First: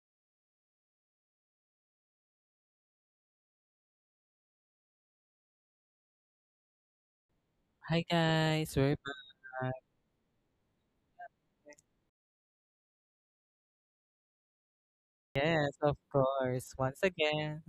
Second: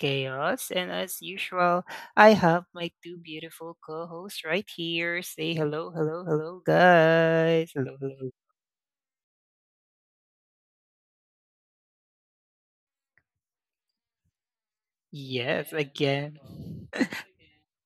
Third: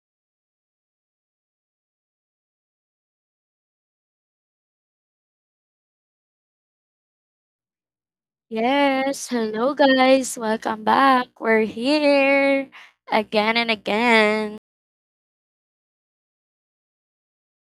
Chaos, and as usual, I have my two beautiful co hosts right here. Say hello, hello, hello, guys. Hello, Hi hello. guys, we're back. Yes, hello guys. Welcome back. We're here again and again. Yes, Yes, of again. course. Once again.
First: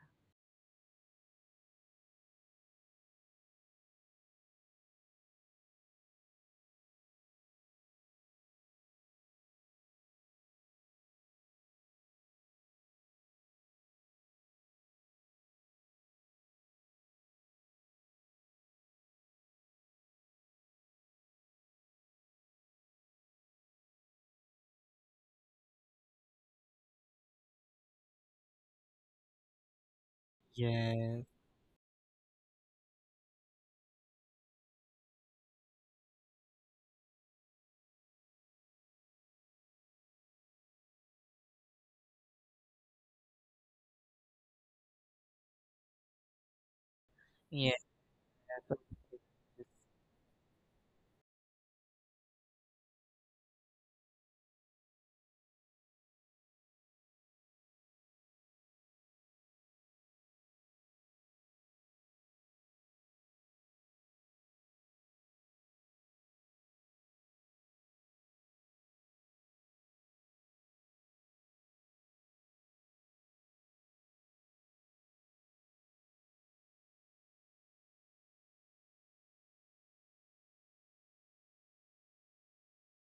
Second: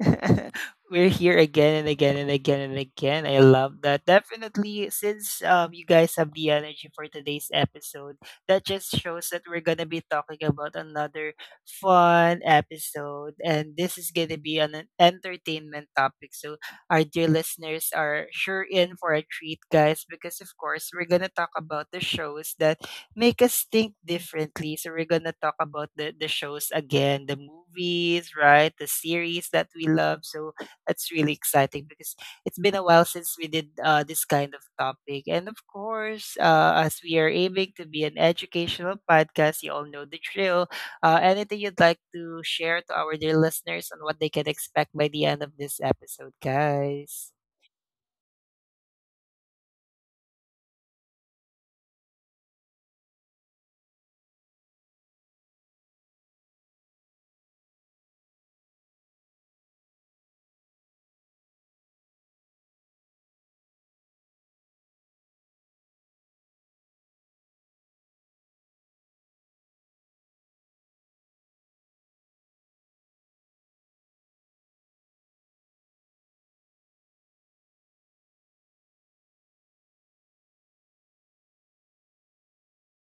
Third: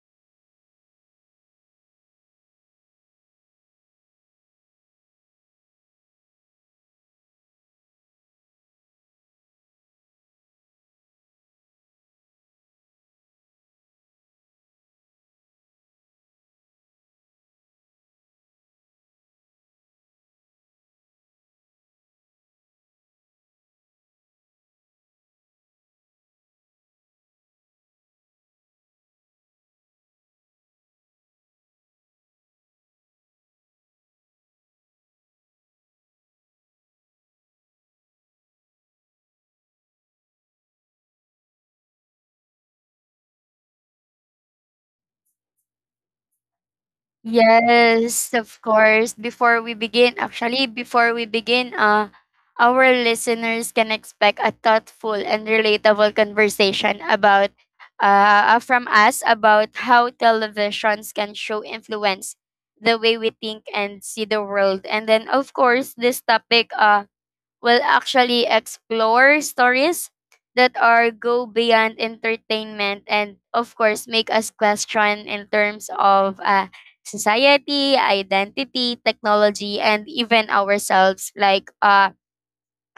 We're here again and again and again and again. I love that. Definitely, since you guys have the energy for today's episode, that just shows that we're gonna be talking about another fun episode, and this is gonna be an entertainment topic. So our dear listeners are sure in for a treat, guys, because of course we're gonna talk about the shows that make us think differently. So we're gonna talk about the shows again, the movies, right? The series that we love. So that's Yes. really exciting because it's been a while since we did this kind of topic. And of course, as we are aiming to be an educational podcast, you all know the drill. Anything you'd like to share to our dear listeners on what they can expect by the end of this episode, guys? Yes. Yes, of of course. Before we begin, our listeners can expect a thoughtful and relatable conversation about from us about how televisions can show influence the way we think and see the world. And then of course, this topic will actually explore stories that are go beyond entertainment and of course make us question in terms of society identity technology and even ourselves like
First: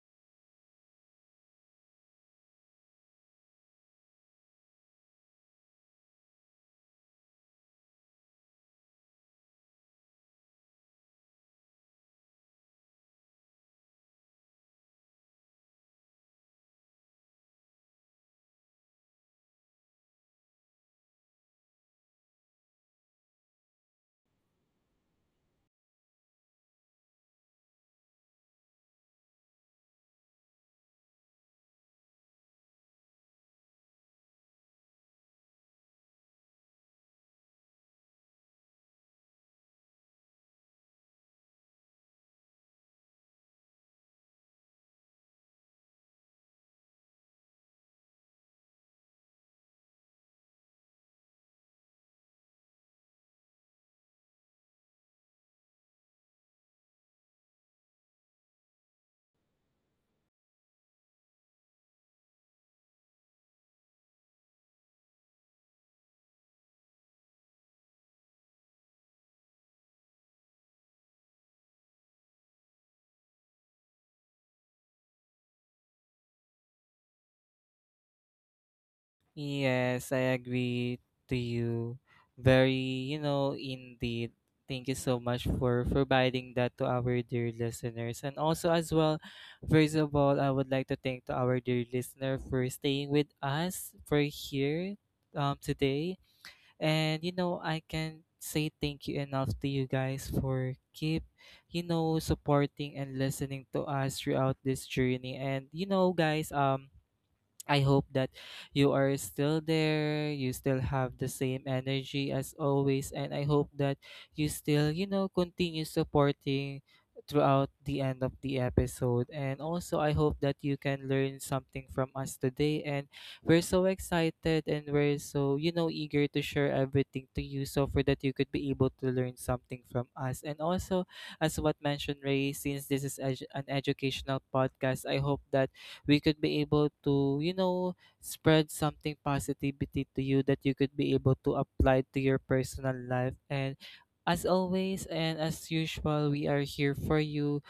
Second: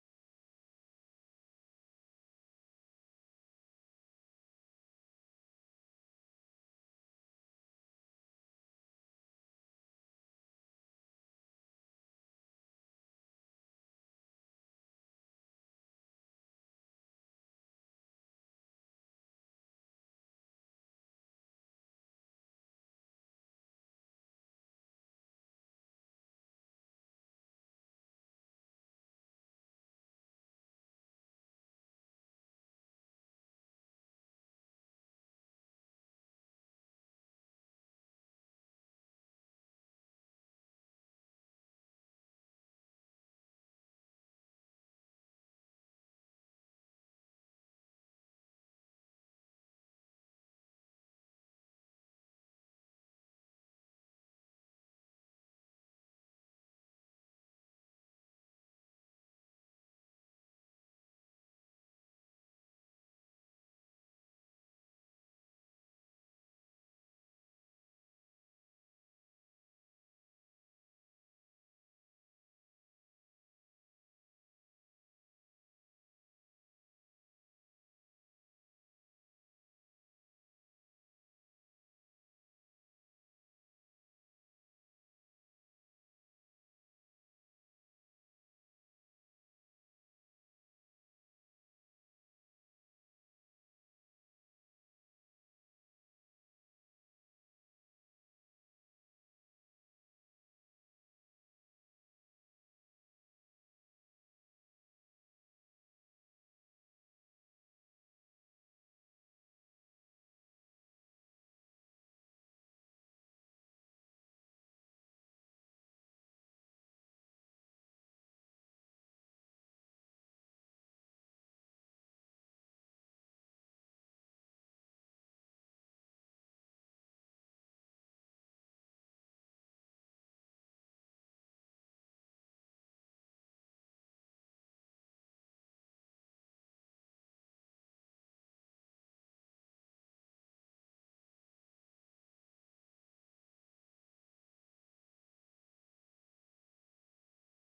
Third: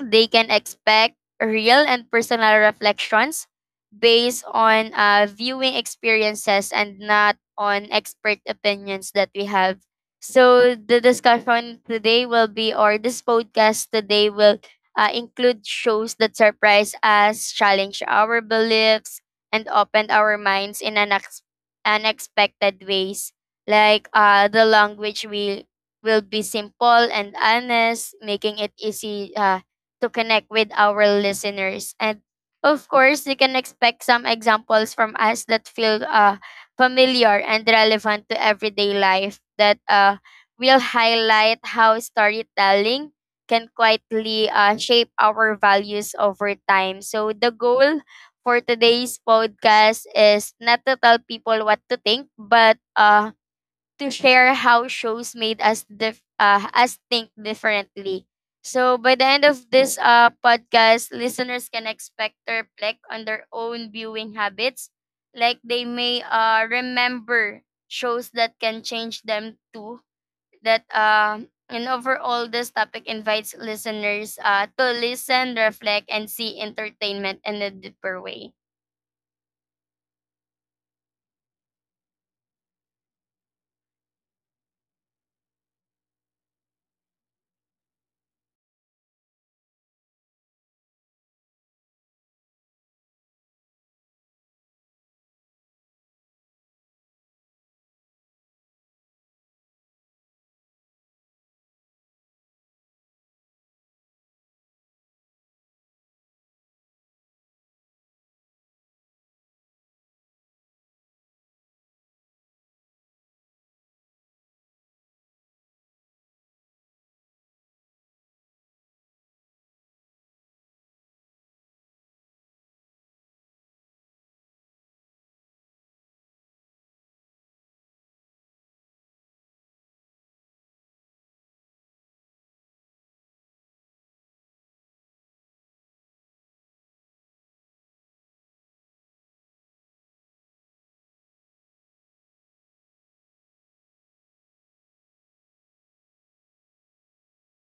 they can expect real and personal reflections based on viewing experiences and not on expert opinions that we have. So the discussion today will be, or this podcast today will include shows that surprise us, challenge our beliefs, and open our minds in unexpected ways. Like the language we will be simple and honest, making it easy to connect with our listeners. And of course, you can expect some examples from us that feel familiar and relevant to everyday life that will highlight how storytelling can quietly shape our values over time. So, the goal for today's podcast is not to tell people what to think, but to share how shows made us think differently. So by the end of this podcast, listeners can expect to reflect on their own viewing habits, like they may remember shows that can change them too. That and overall, this topic invites listeners to listen, reflect, and see entertainment in a deeper way. Yes, I agree to you. Very, Indeed. Thank you so much for providing that to our dear listeners. And also as well, first of all, I would like to thank to our dear listener for staying with us for here today. And you know, I can't say thank you enough to you guys for keep, supporting and listening to us throughout this journey. And you know, guys, I hope that you are still there, you still have the same energy as always, and I hope that you still, you know, continue supporting throughout the end of the episode. And also, I hope that you can learn something from us today. And we're so excited and we're so, you know, eager to share everything to you so for that you could be able to learn something from us. And also, as what mentioned, Ray, since this is an educational podcast, I hope that we could be able to, you know, spread something positivity to you that you could be able to apply to your personal life. And as always and as usual, we are here for you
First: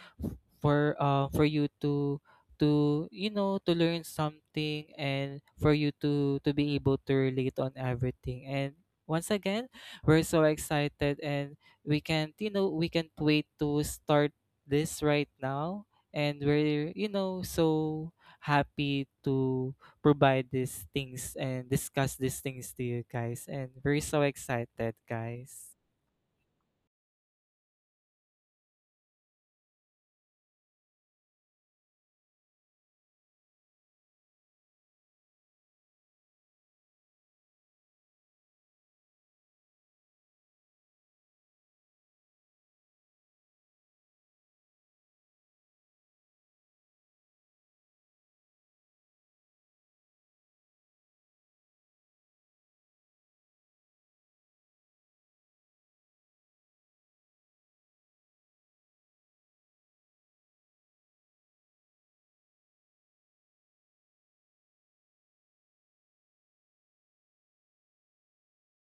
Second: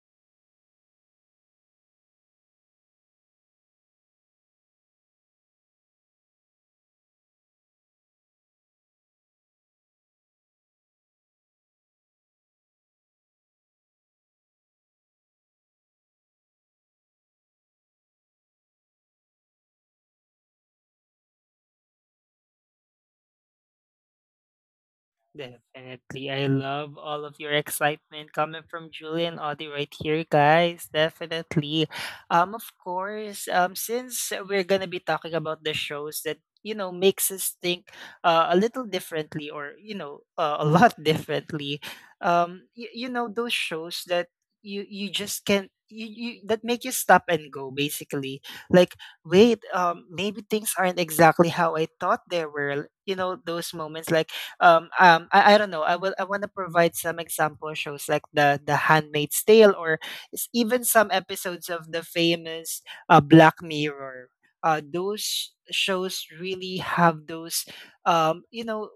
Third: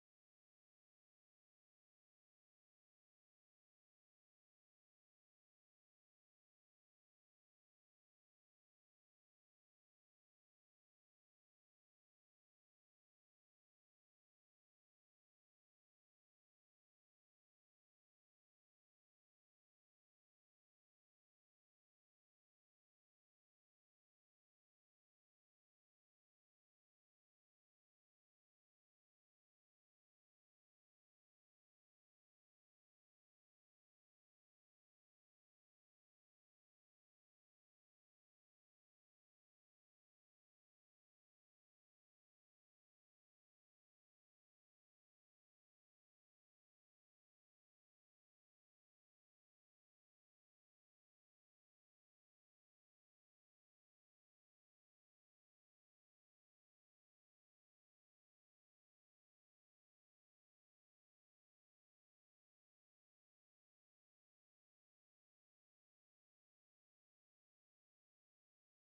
for you to you know to learn something and for you to be able to relate on everything and once again we're so excited and we can't you know we can't wait to start this right now and we're you know so happy to provide these things and discuss these things to you guys. And we're so excited, guys. Definitely. I love all of your excitement coming from Julie and Audie right here, guys. Definitely. Of course, since we're gonna be talking about the shows that you know makes us think a little differently, or you know a lot differently, you, you know those shows that you just can't you, you that make you stop and go basically like wait, maybe things aren't exactly how I thought they were, you know, those moments like I don't know. I will. I want to provide some example shows like the Handmaid's Tale, or even some episodes of the famous Black Mirror. Those shows really have those, um, you know,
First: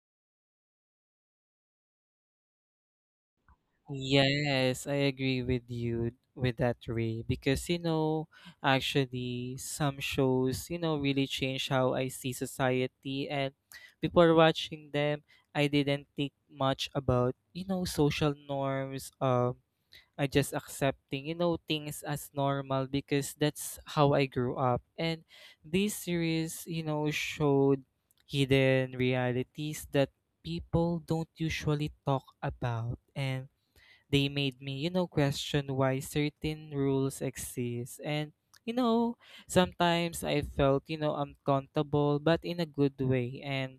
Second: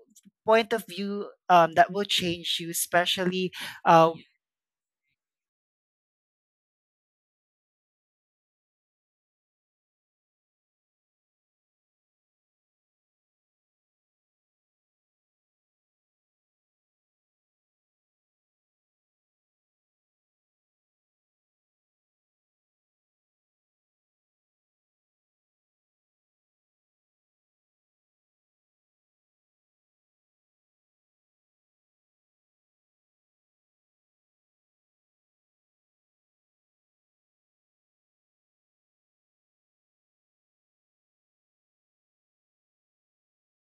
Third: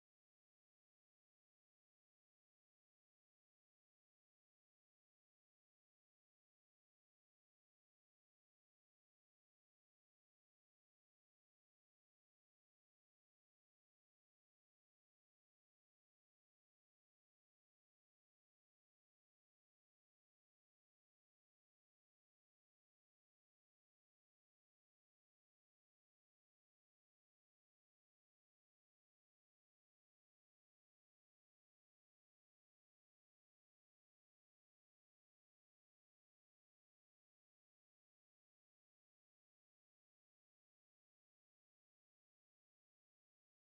point of view that will change you, especially. Uh, Yes, I agree with you with that, Ray, because you know, actually, some shows, you know, really change how I see society. And before watching them, I didn't think much about, you know, social norms. I just accepting, you know, things as normal because that's how I grew up. And this series, you know, showed hidden realities that people don't usually talk about. And they made me, you know, question why certain rules exist. And, you know, sometimes I felt, you know, uncomfortable, but in a good way. And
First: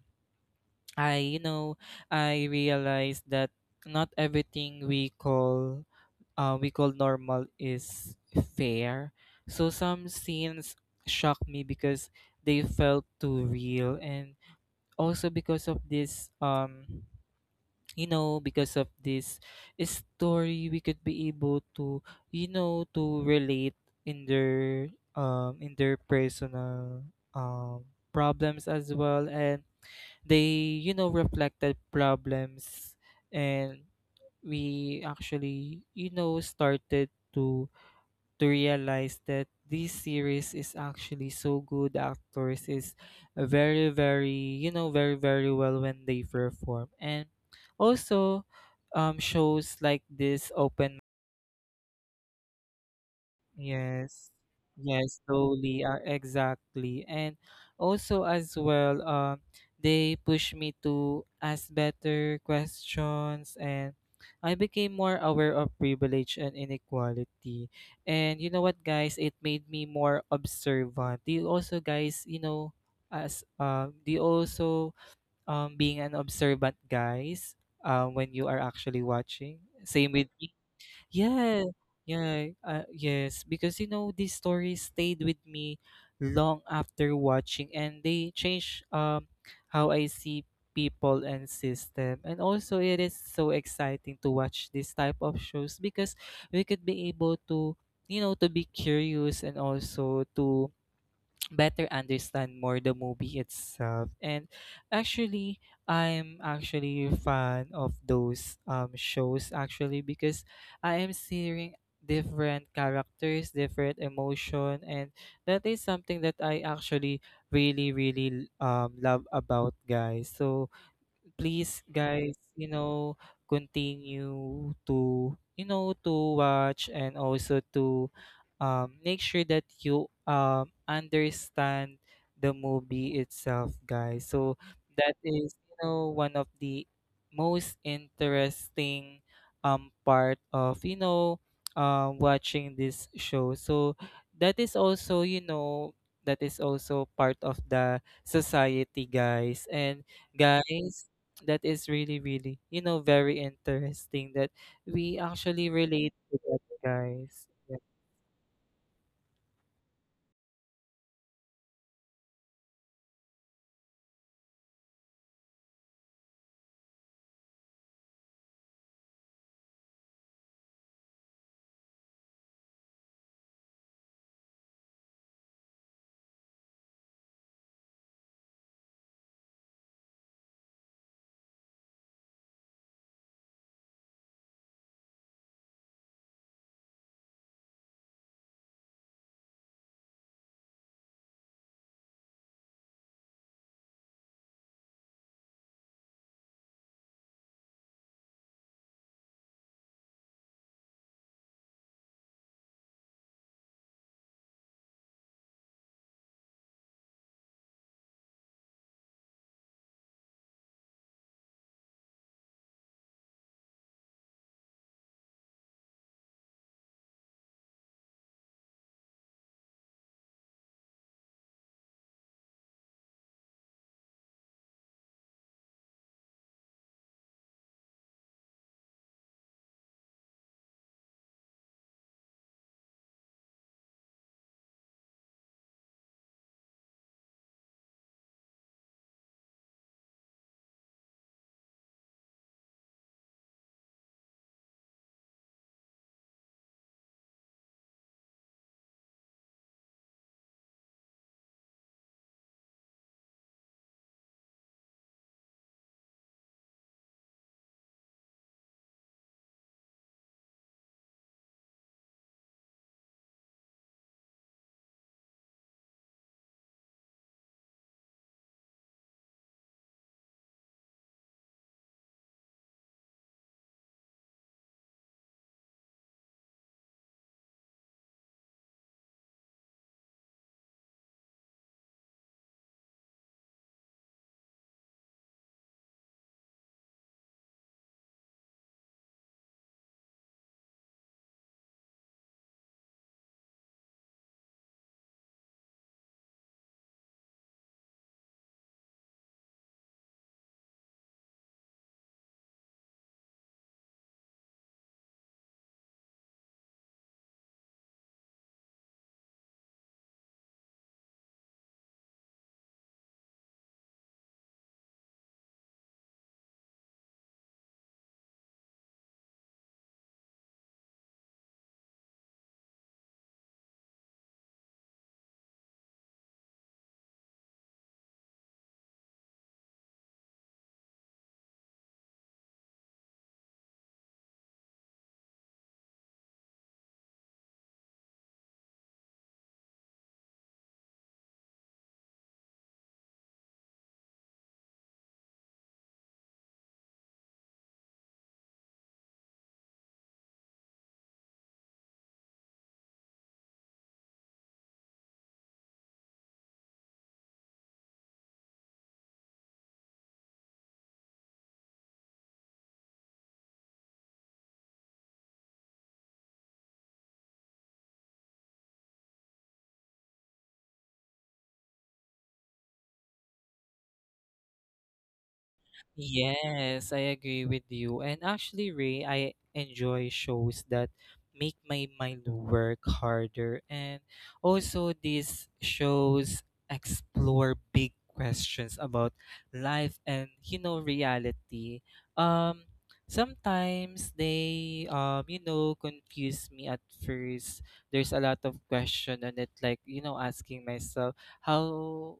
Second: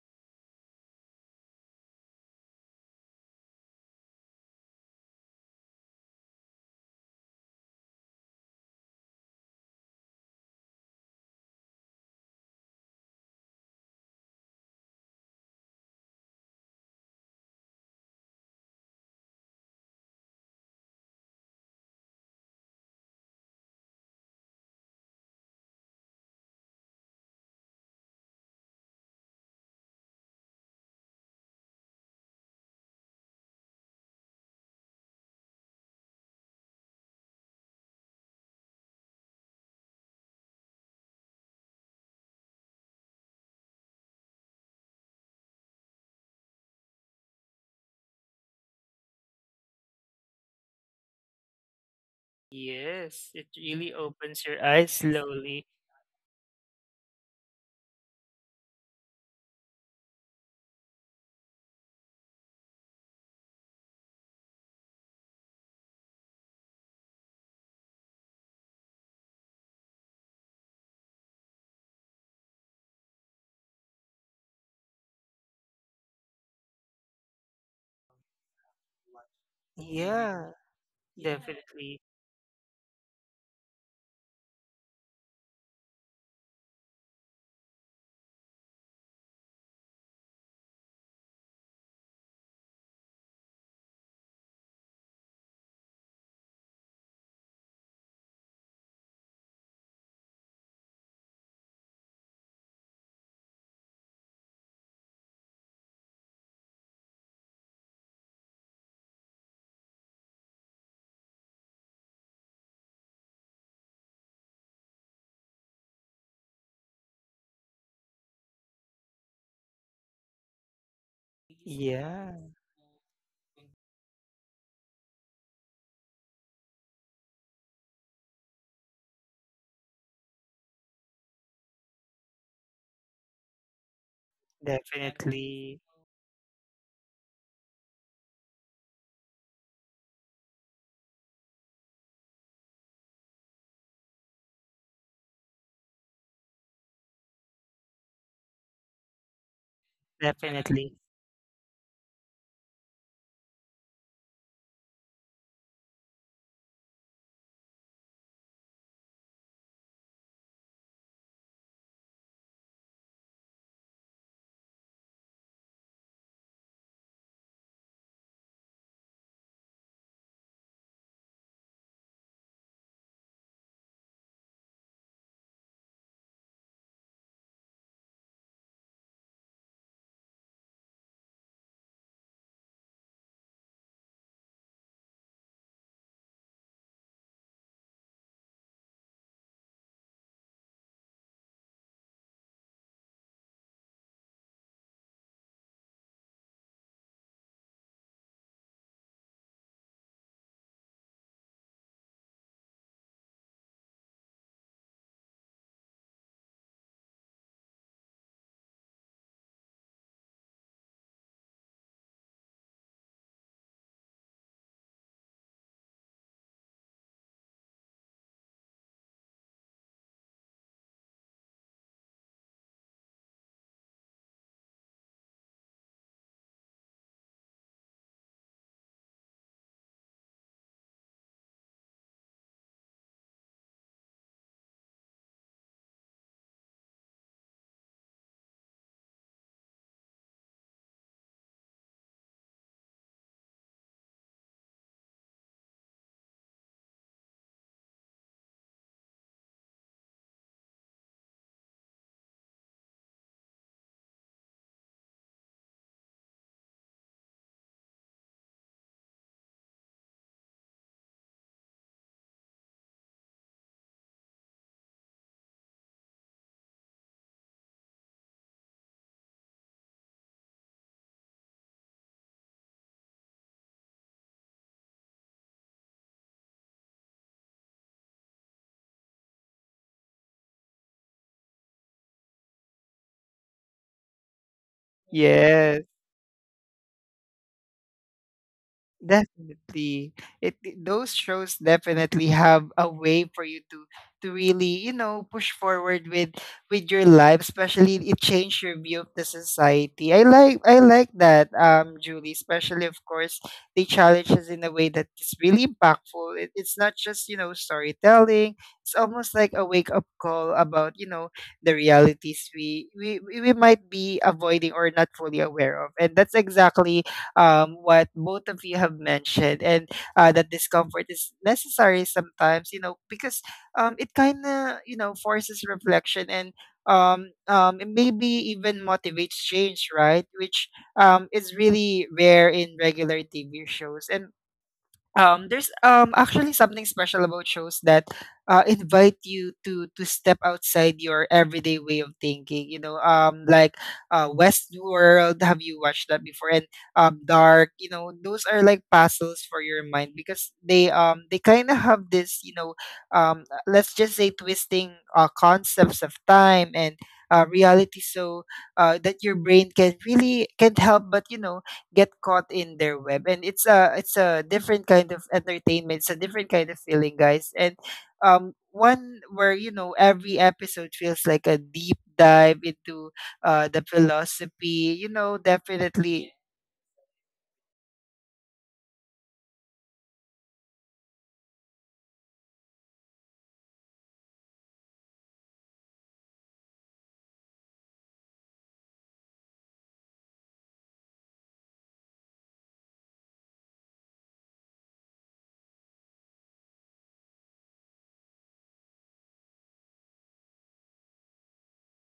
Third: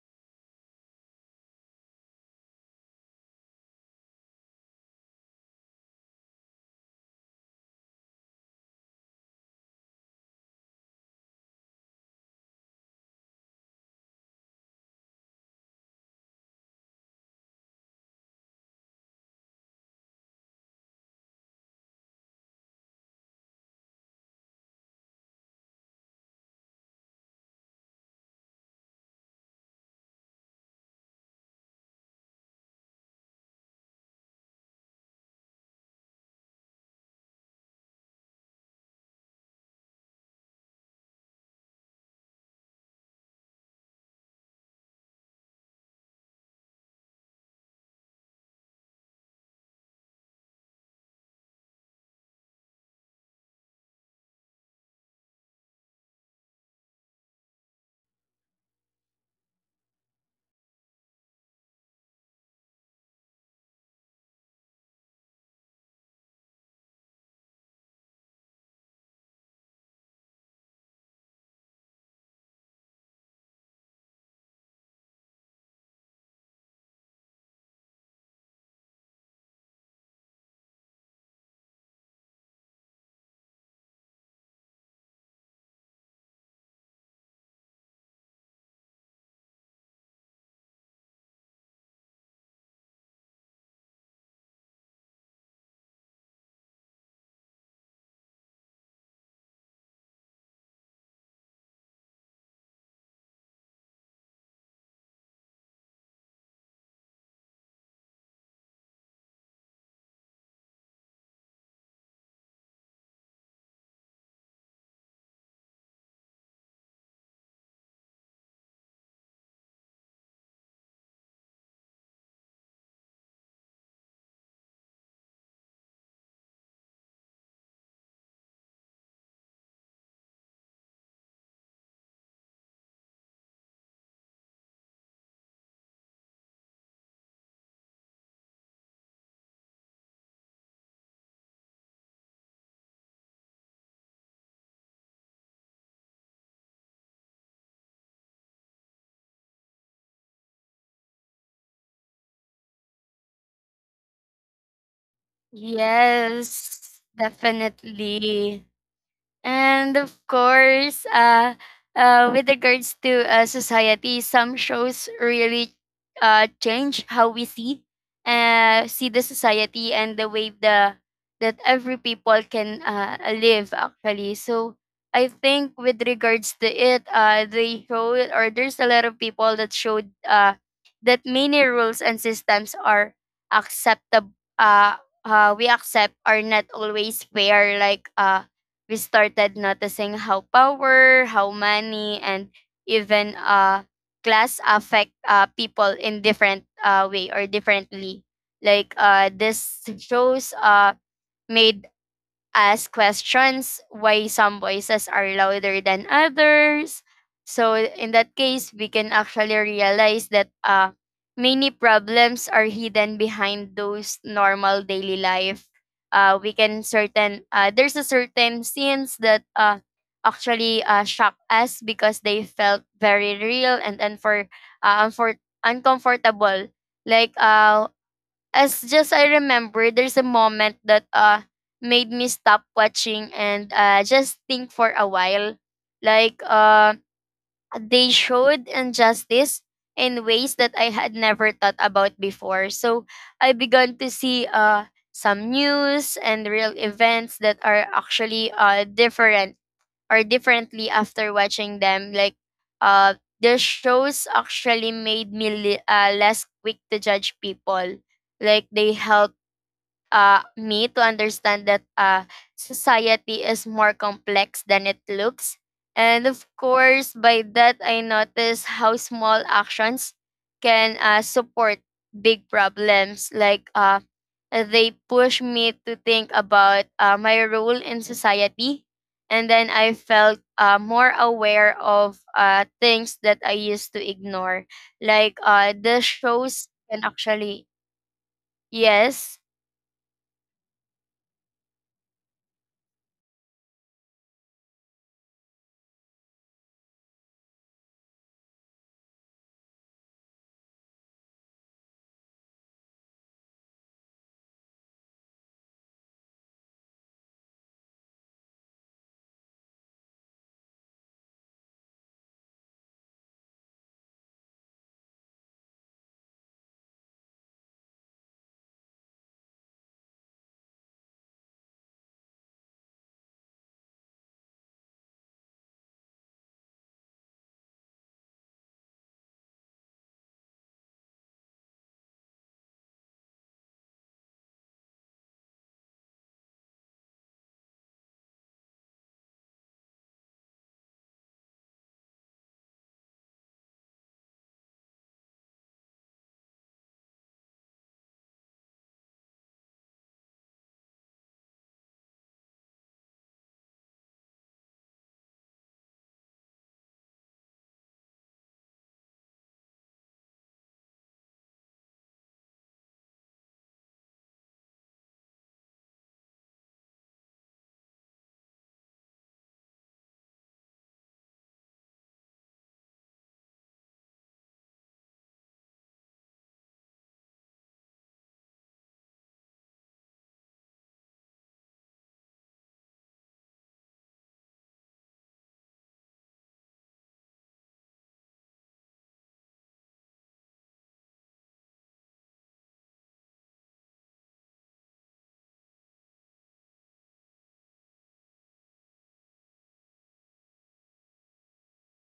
I, you know, I realized that not everything we call normal is fair. So some scenes shocked me because they felt too real, and also because of this, you know, because of this story, we could be able to, you know, to relate in their, in their personal, um, problems as well, and they, you know, reflected problems, and we actually, you know, started to realize that this series is actually so good, actors is very you know very well when they perform. And also shows like this open. yes, it really Yes. opens your eyes Yes, slowly. slowly. Exactly. And also as well, they push me to ask better questions and I became more aware of privilege and inequality. And you know what, guys, it made me more observant. Do you also guys, you know, as do you also being an observant guys when you are actually watching? Same with Yeah, me. Yeah, definitely. yeah, yes. Because you know these stories stayed with me long after watching, and they change how I see people and system. And also, it is so exciting to watch this type of shows because we could be able to, you know, to be curious and also to better understand more the movie itself. And actually I'm actually a fan of those shows actually because I am seeing different characters, different emotion, and that is something that I actually really love about guys. So please Yeah, guys, you know, continue to you know to watch and also to make sure that you understand the movie itself guys. So that is you definitely, know one of the most interesting part of you know watching this show. So that is also you know that is also part of the society guys. And definitely. guys, that is you know, very interesting that we actually relate to that, Yes, guys. Yeah. definitely. And of course, with regards to society, some shows really change how we see the society and the way the that every people can live actually. So I think with regards to it, they show or there's a lot of people that showed that many rules and systems are acceptable. Uh, we accept are not always fair. Like we started noticing how power, how money, and even class affect people in different way or differently. Like this shows made ask questions why some voices are louder than others. So in that case, we can actually realize that many problems are hidden behind those normal daily life. We can certain there's a certain scenes that actually shock us because they felt very real and uncomfortable. Like as just I remember, there's a moment that made me stop watching and just think for a while. Like they showed injustice in ways that I had never thought about before. So I began to see some news and real events that are actually different or differently after watching them. Like, uh, the shows actually made me less quick to judge people. Like, they help me to understand that society is more complex than it looks. And of course, by that, I noticed how small actions can support big problems. Like, they push me to think about my role in society. And then I felt more aware of things that I used to ignore. Like, Yes. this shows can actually, yes. Definitely. Those shows definitely have a way for you to really, you know, push forward with your life, especially it changed your view of the society. I like that, Julie, especially of course they challenge us in a way that is really impactful. It's not just, you know, storytelling. It's almost like a wake up call about, you know, the realities we might be avoiding or not fully aware of. And that's exactly what both of you have mentioned, and that discomfort is necessary sometimes, you know, because it kind of, you know, forces reflection and it maybe even motivates change, right? Which is really rare in regular TV shows. And there's actually something special about shows that invite you to step outside your everyday way of thinking. You know, like Westworld. Have you watched that before? And Dark. You know, those are like puzzles for your mind, because they kind of have this, you know, let's just say twisting concepts of time and reality. So that your brain can really can't help but, you know, get caught in their web, and it's a different kind of entertainment, it's a different kind of feeling, guys, and one where, you know, every episode feels like a deep dive into the philosophy, you know. Definitely. Yes, I agree with you. And actually, Ray, I enjoy shows that make my mind work harder. And also, these shows explore big questions about life and, you know, reality. Um, Sometimes they, you know, confuse me at first. There's a lot of question on it, like, you know, asking myself, how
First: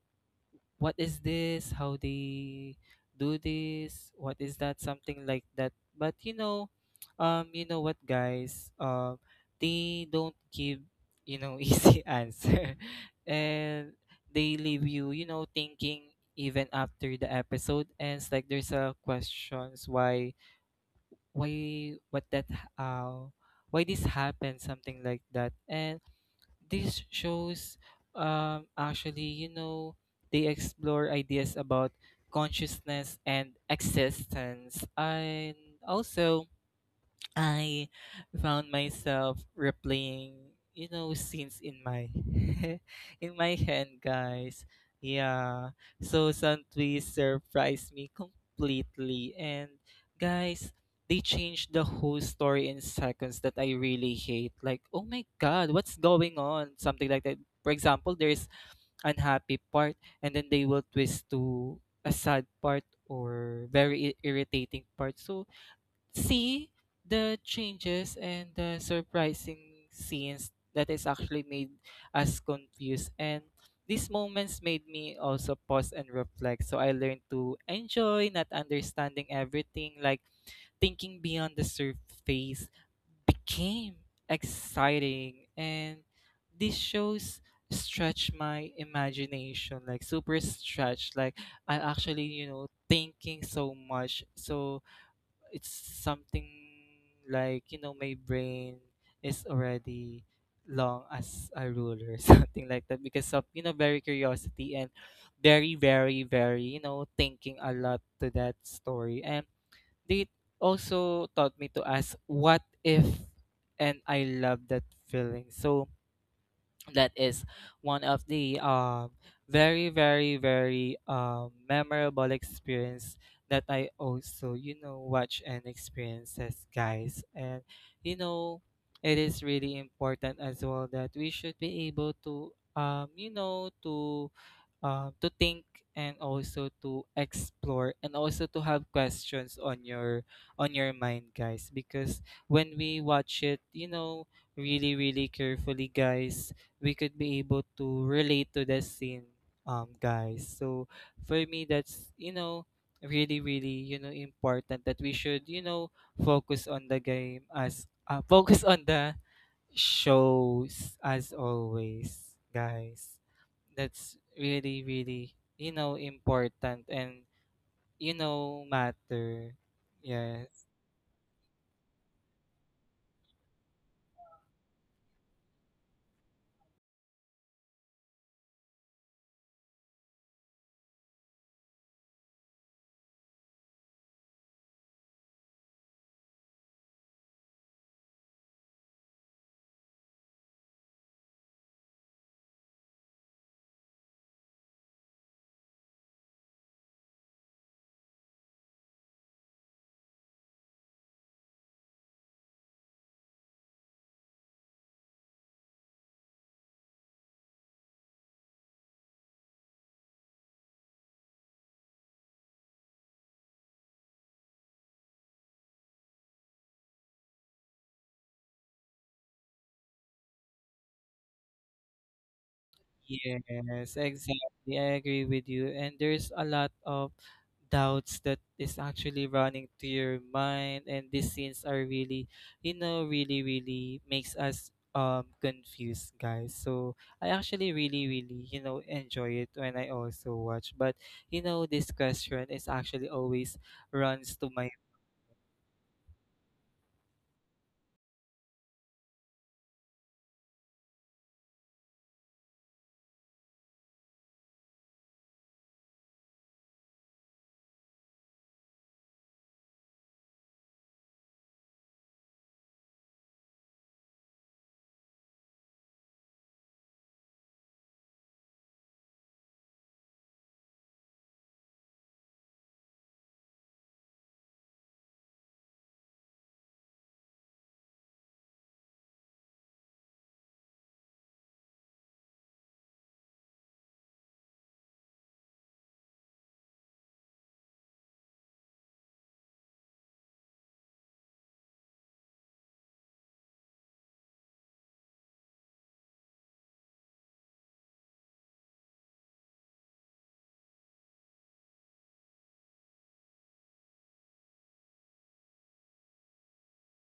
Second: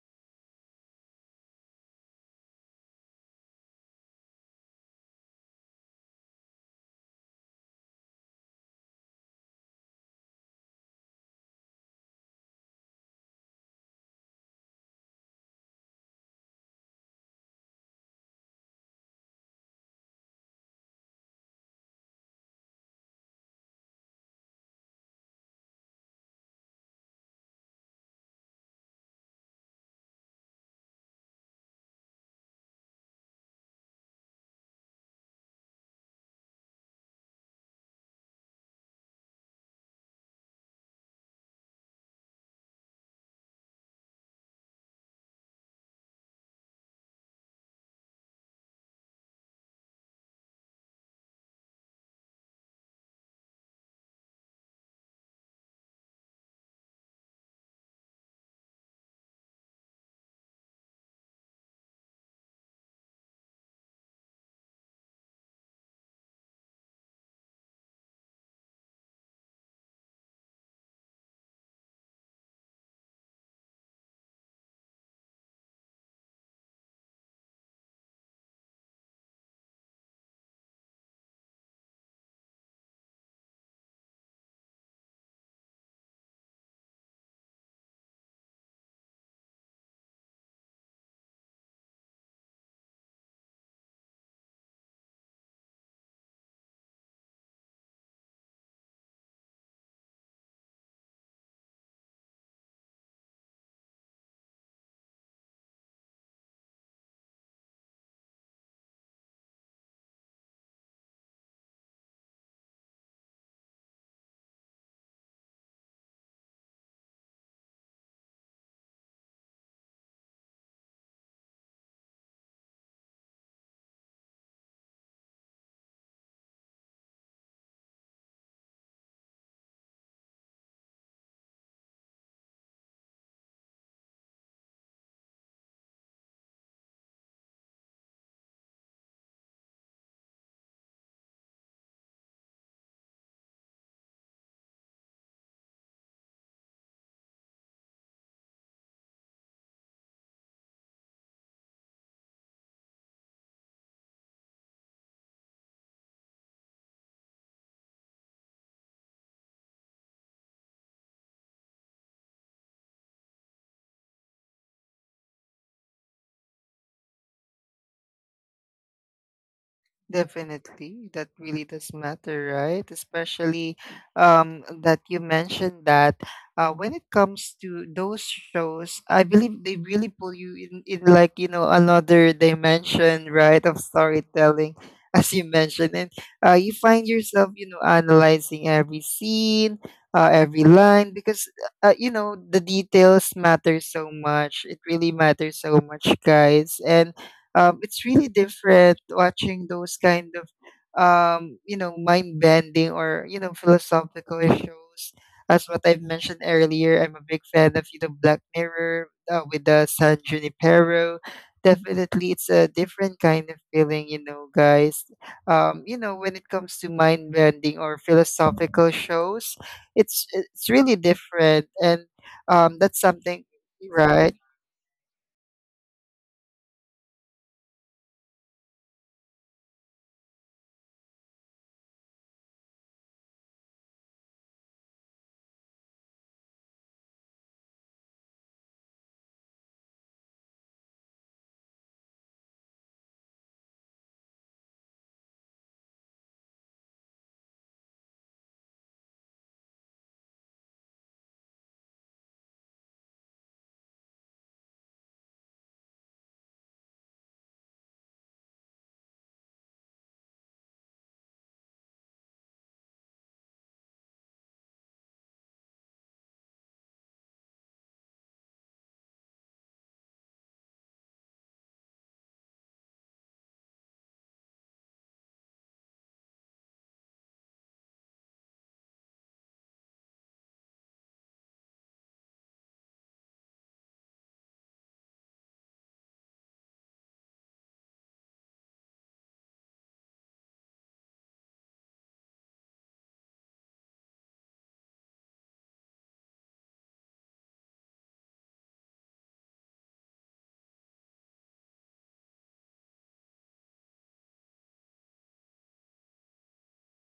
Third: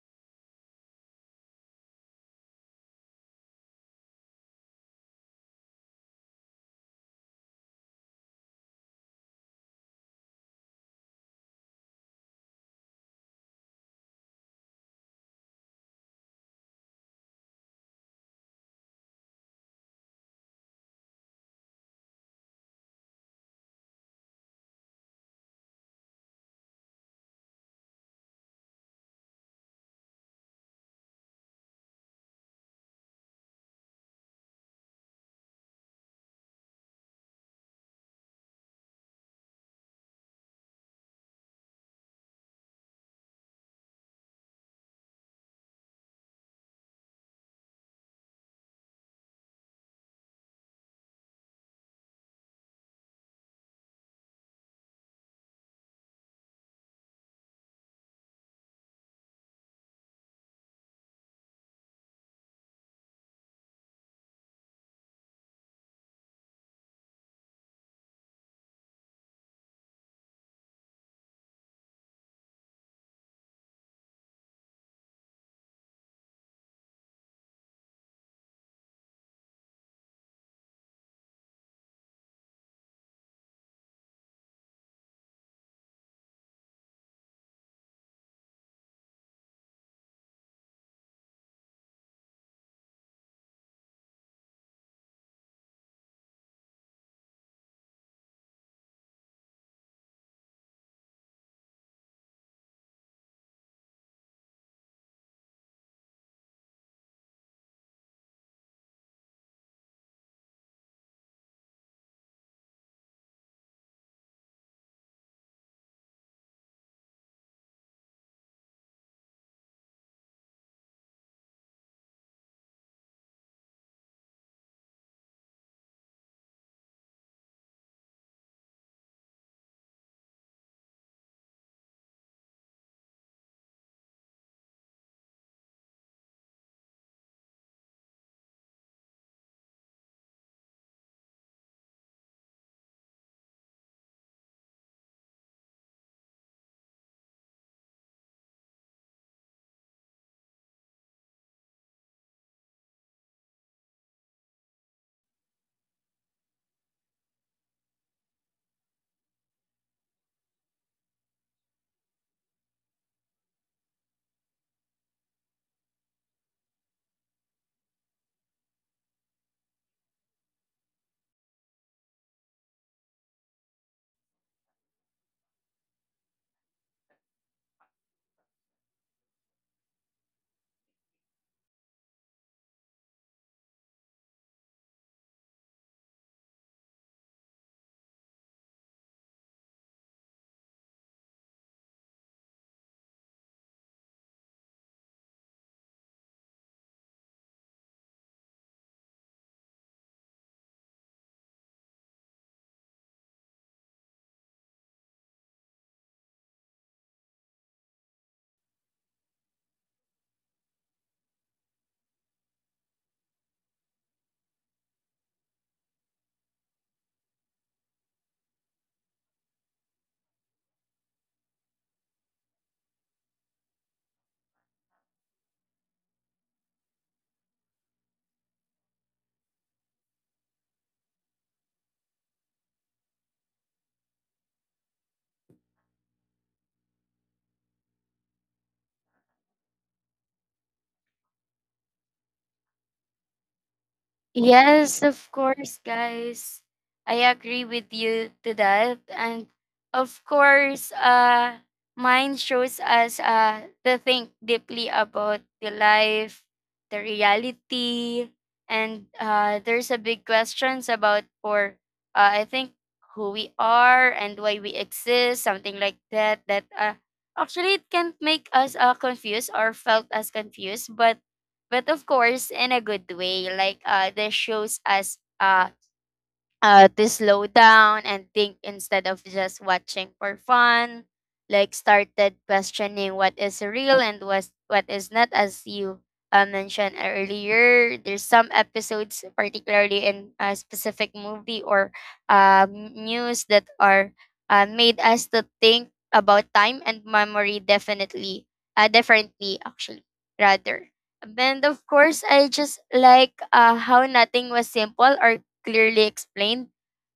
what is this, how they do this, what is that, something like that. But you know what guys they don't give you know easy answer. And they leave you you know thinking even after the episode ends, like there's a questions why, what that, how why this happened, something like that. And these shows actually you know they explore ideas about consciousness and existence. And also I found myself replaying, you know, scenes in my in my head, guys. Yeah. So Santui surprised me completely and guys, they changed the whole story in seconds that I really hate. Like, oh my god, what's going on? Something like that. For example, there's unhappy part and then they will twist to a sad part or very irritating part. So see the changes and the surprising scenes that is actually made us confused. And these moments made me also pause and reflect, so I learned to enjoy not understanding everything. Like thinking beyond the surface became exciting. And this shows stretch my imagination, like super stretch, like I actually you know thinking so much. So it's something like you know my brain is already long as a ruler something like that, because of you know very curiosity and very very very you know thinking a lot to that story. And they also taught me to ask what if, and I love that feeling. So that is one of the very very very memorable experience that I also you know watch and experiences guys. And you know it is really important as well that we should be able to you know to think, and also to explore, and also to have questions on your mind guys. Because when we watch it you know really really carefully guys, we could be able to relate to the scene guys. So for me that's you know really really you know important that we should you know focus on the game, as focus on the shows as always guys. That's really really you know important and you know matter. Yes. Definitely, that really does matter, right? Especially that you mentioned that when it comes to those shows, I believe they really pull you in like, you know, another dimension, right, of storytelling, as you mentioned, and you find yourself, you know, analyzing every scene, every line, because you know the details matter so much. It really matters so much, guys, and it's really different watching those kind of, you know, mind bending, or you know, philosophical shows. As what I've mentioned earlier, I'm a big fan of, you know, Black Mirror with the San Junipero. Definitely, it's a different kind of feeling, you know, guys. You know, when it comes to mind bending or philosophical shows, it's really different, and that's something, Yes, right? exactly. I agree with you. And there's a lot of doubts that is actually running to your mind, and these scenes are really, you know, really, really makes us confused, guys. So I actually really, really, you know, enjoy it when I also watch. But you know, this question is actually always runs to my. Yes, of course, guys. I agree with you to that. And of course, mine shows us to think deeply about the life, the reality, and there's a big questions about for I think who we are and why we exist, something like that. Actually it can make us confused or felt as confused, but of course in a good way like this shows us to slow down and think instead of just watching for fun. Like started questioning what is real and what is not, as you mentioned earlier. There's some episodes, particularly in a specific movie or news, that are made us to think about time and memory definitely, differently actually, rather. And of course, I just like how nothing was simple or clearly explained.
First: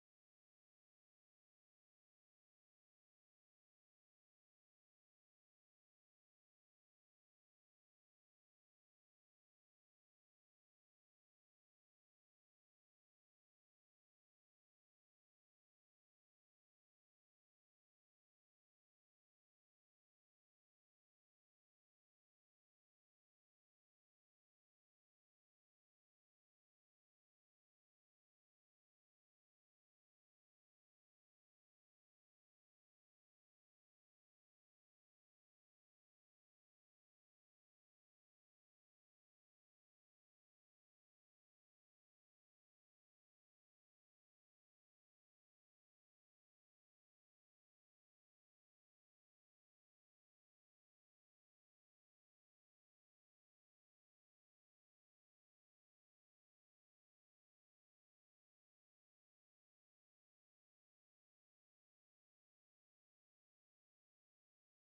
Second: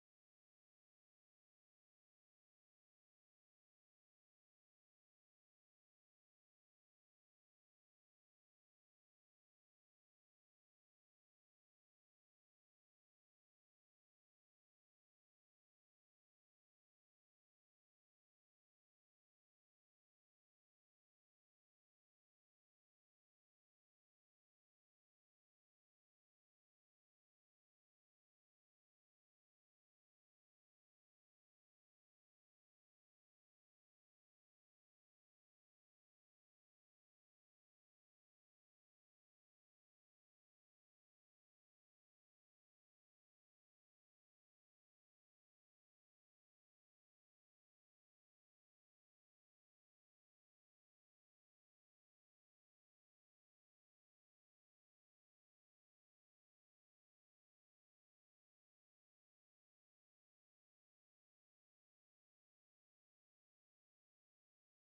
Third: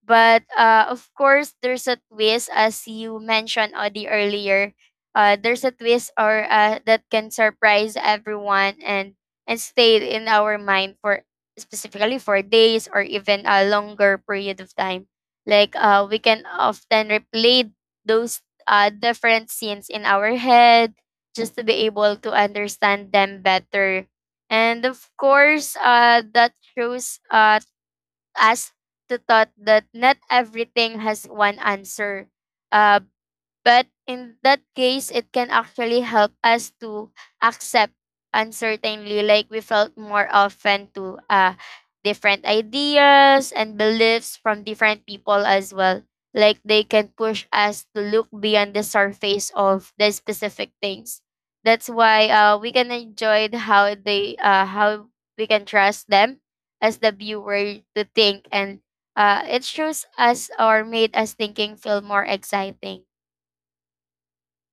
But of course, there's a twist, as you mentioned, Audie, earlier. There's a twist or that can surprise everyone and stay in our mind for specifically for days or even a longer period of time. Like we can often replay those different scenes in our head just to be able to understand them better. And of course, that shows us to thought that not everything has one answer, uh, but in that case, it can actually help us to accept uncertainty. Like we felt more often to different ideas and beliefs from different people as well. Like they can push us to look beyond the surface of the specific things. That's why we can enjoy how they how we can trust them as the viewer to think and it shows us or made us thinking feel more exciting.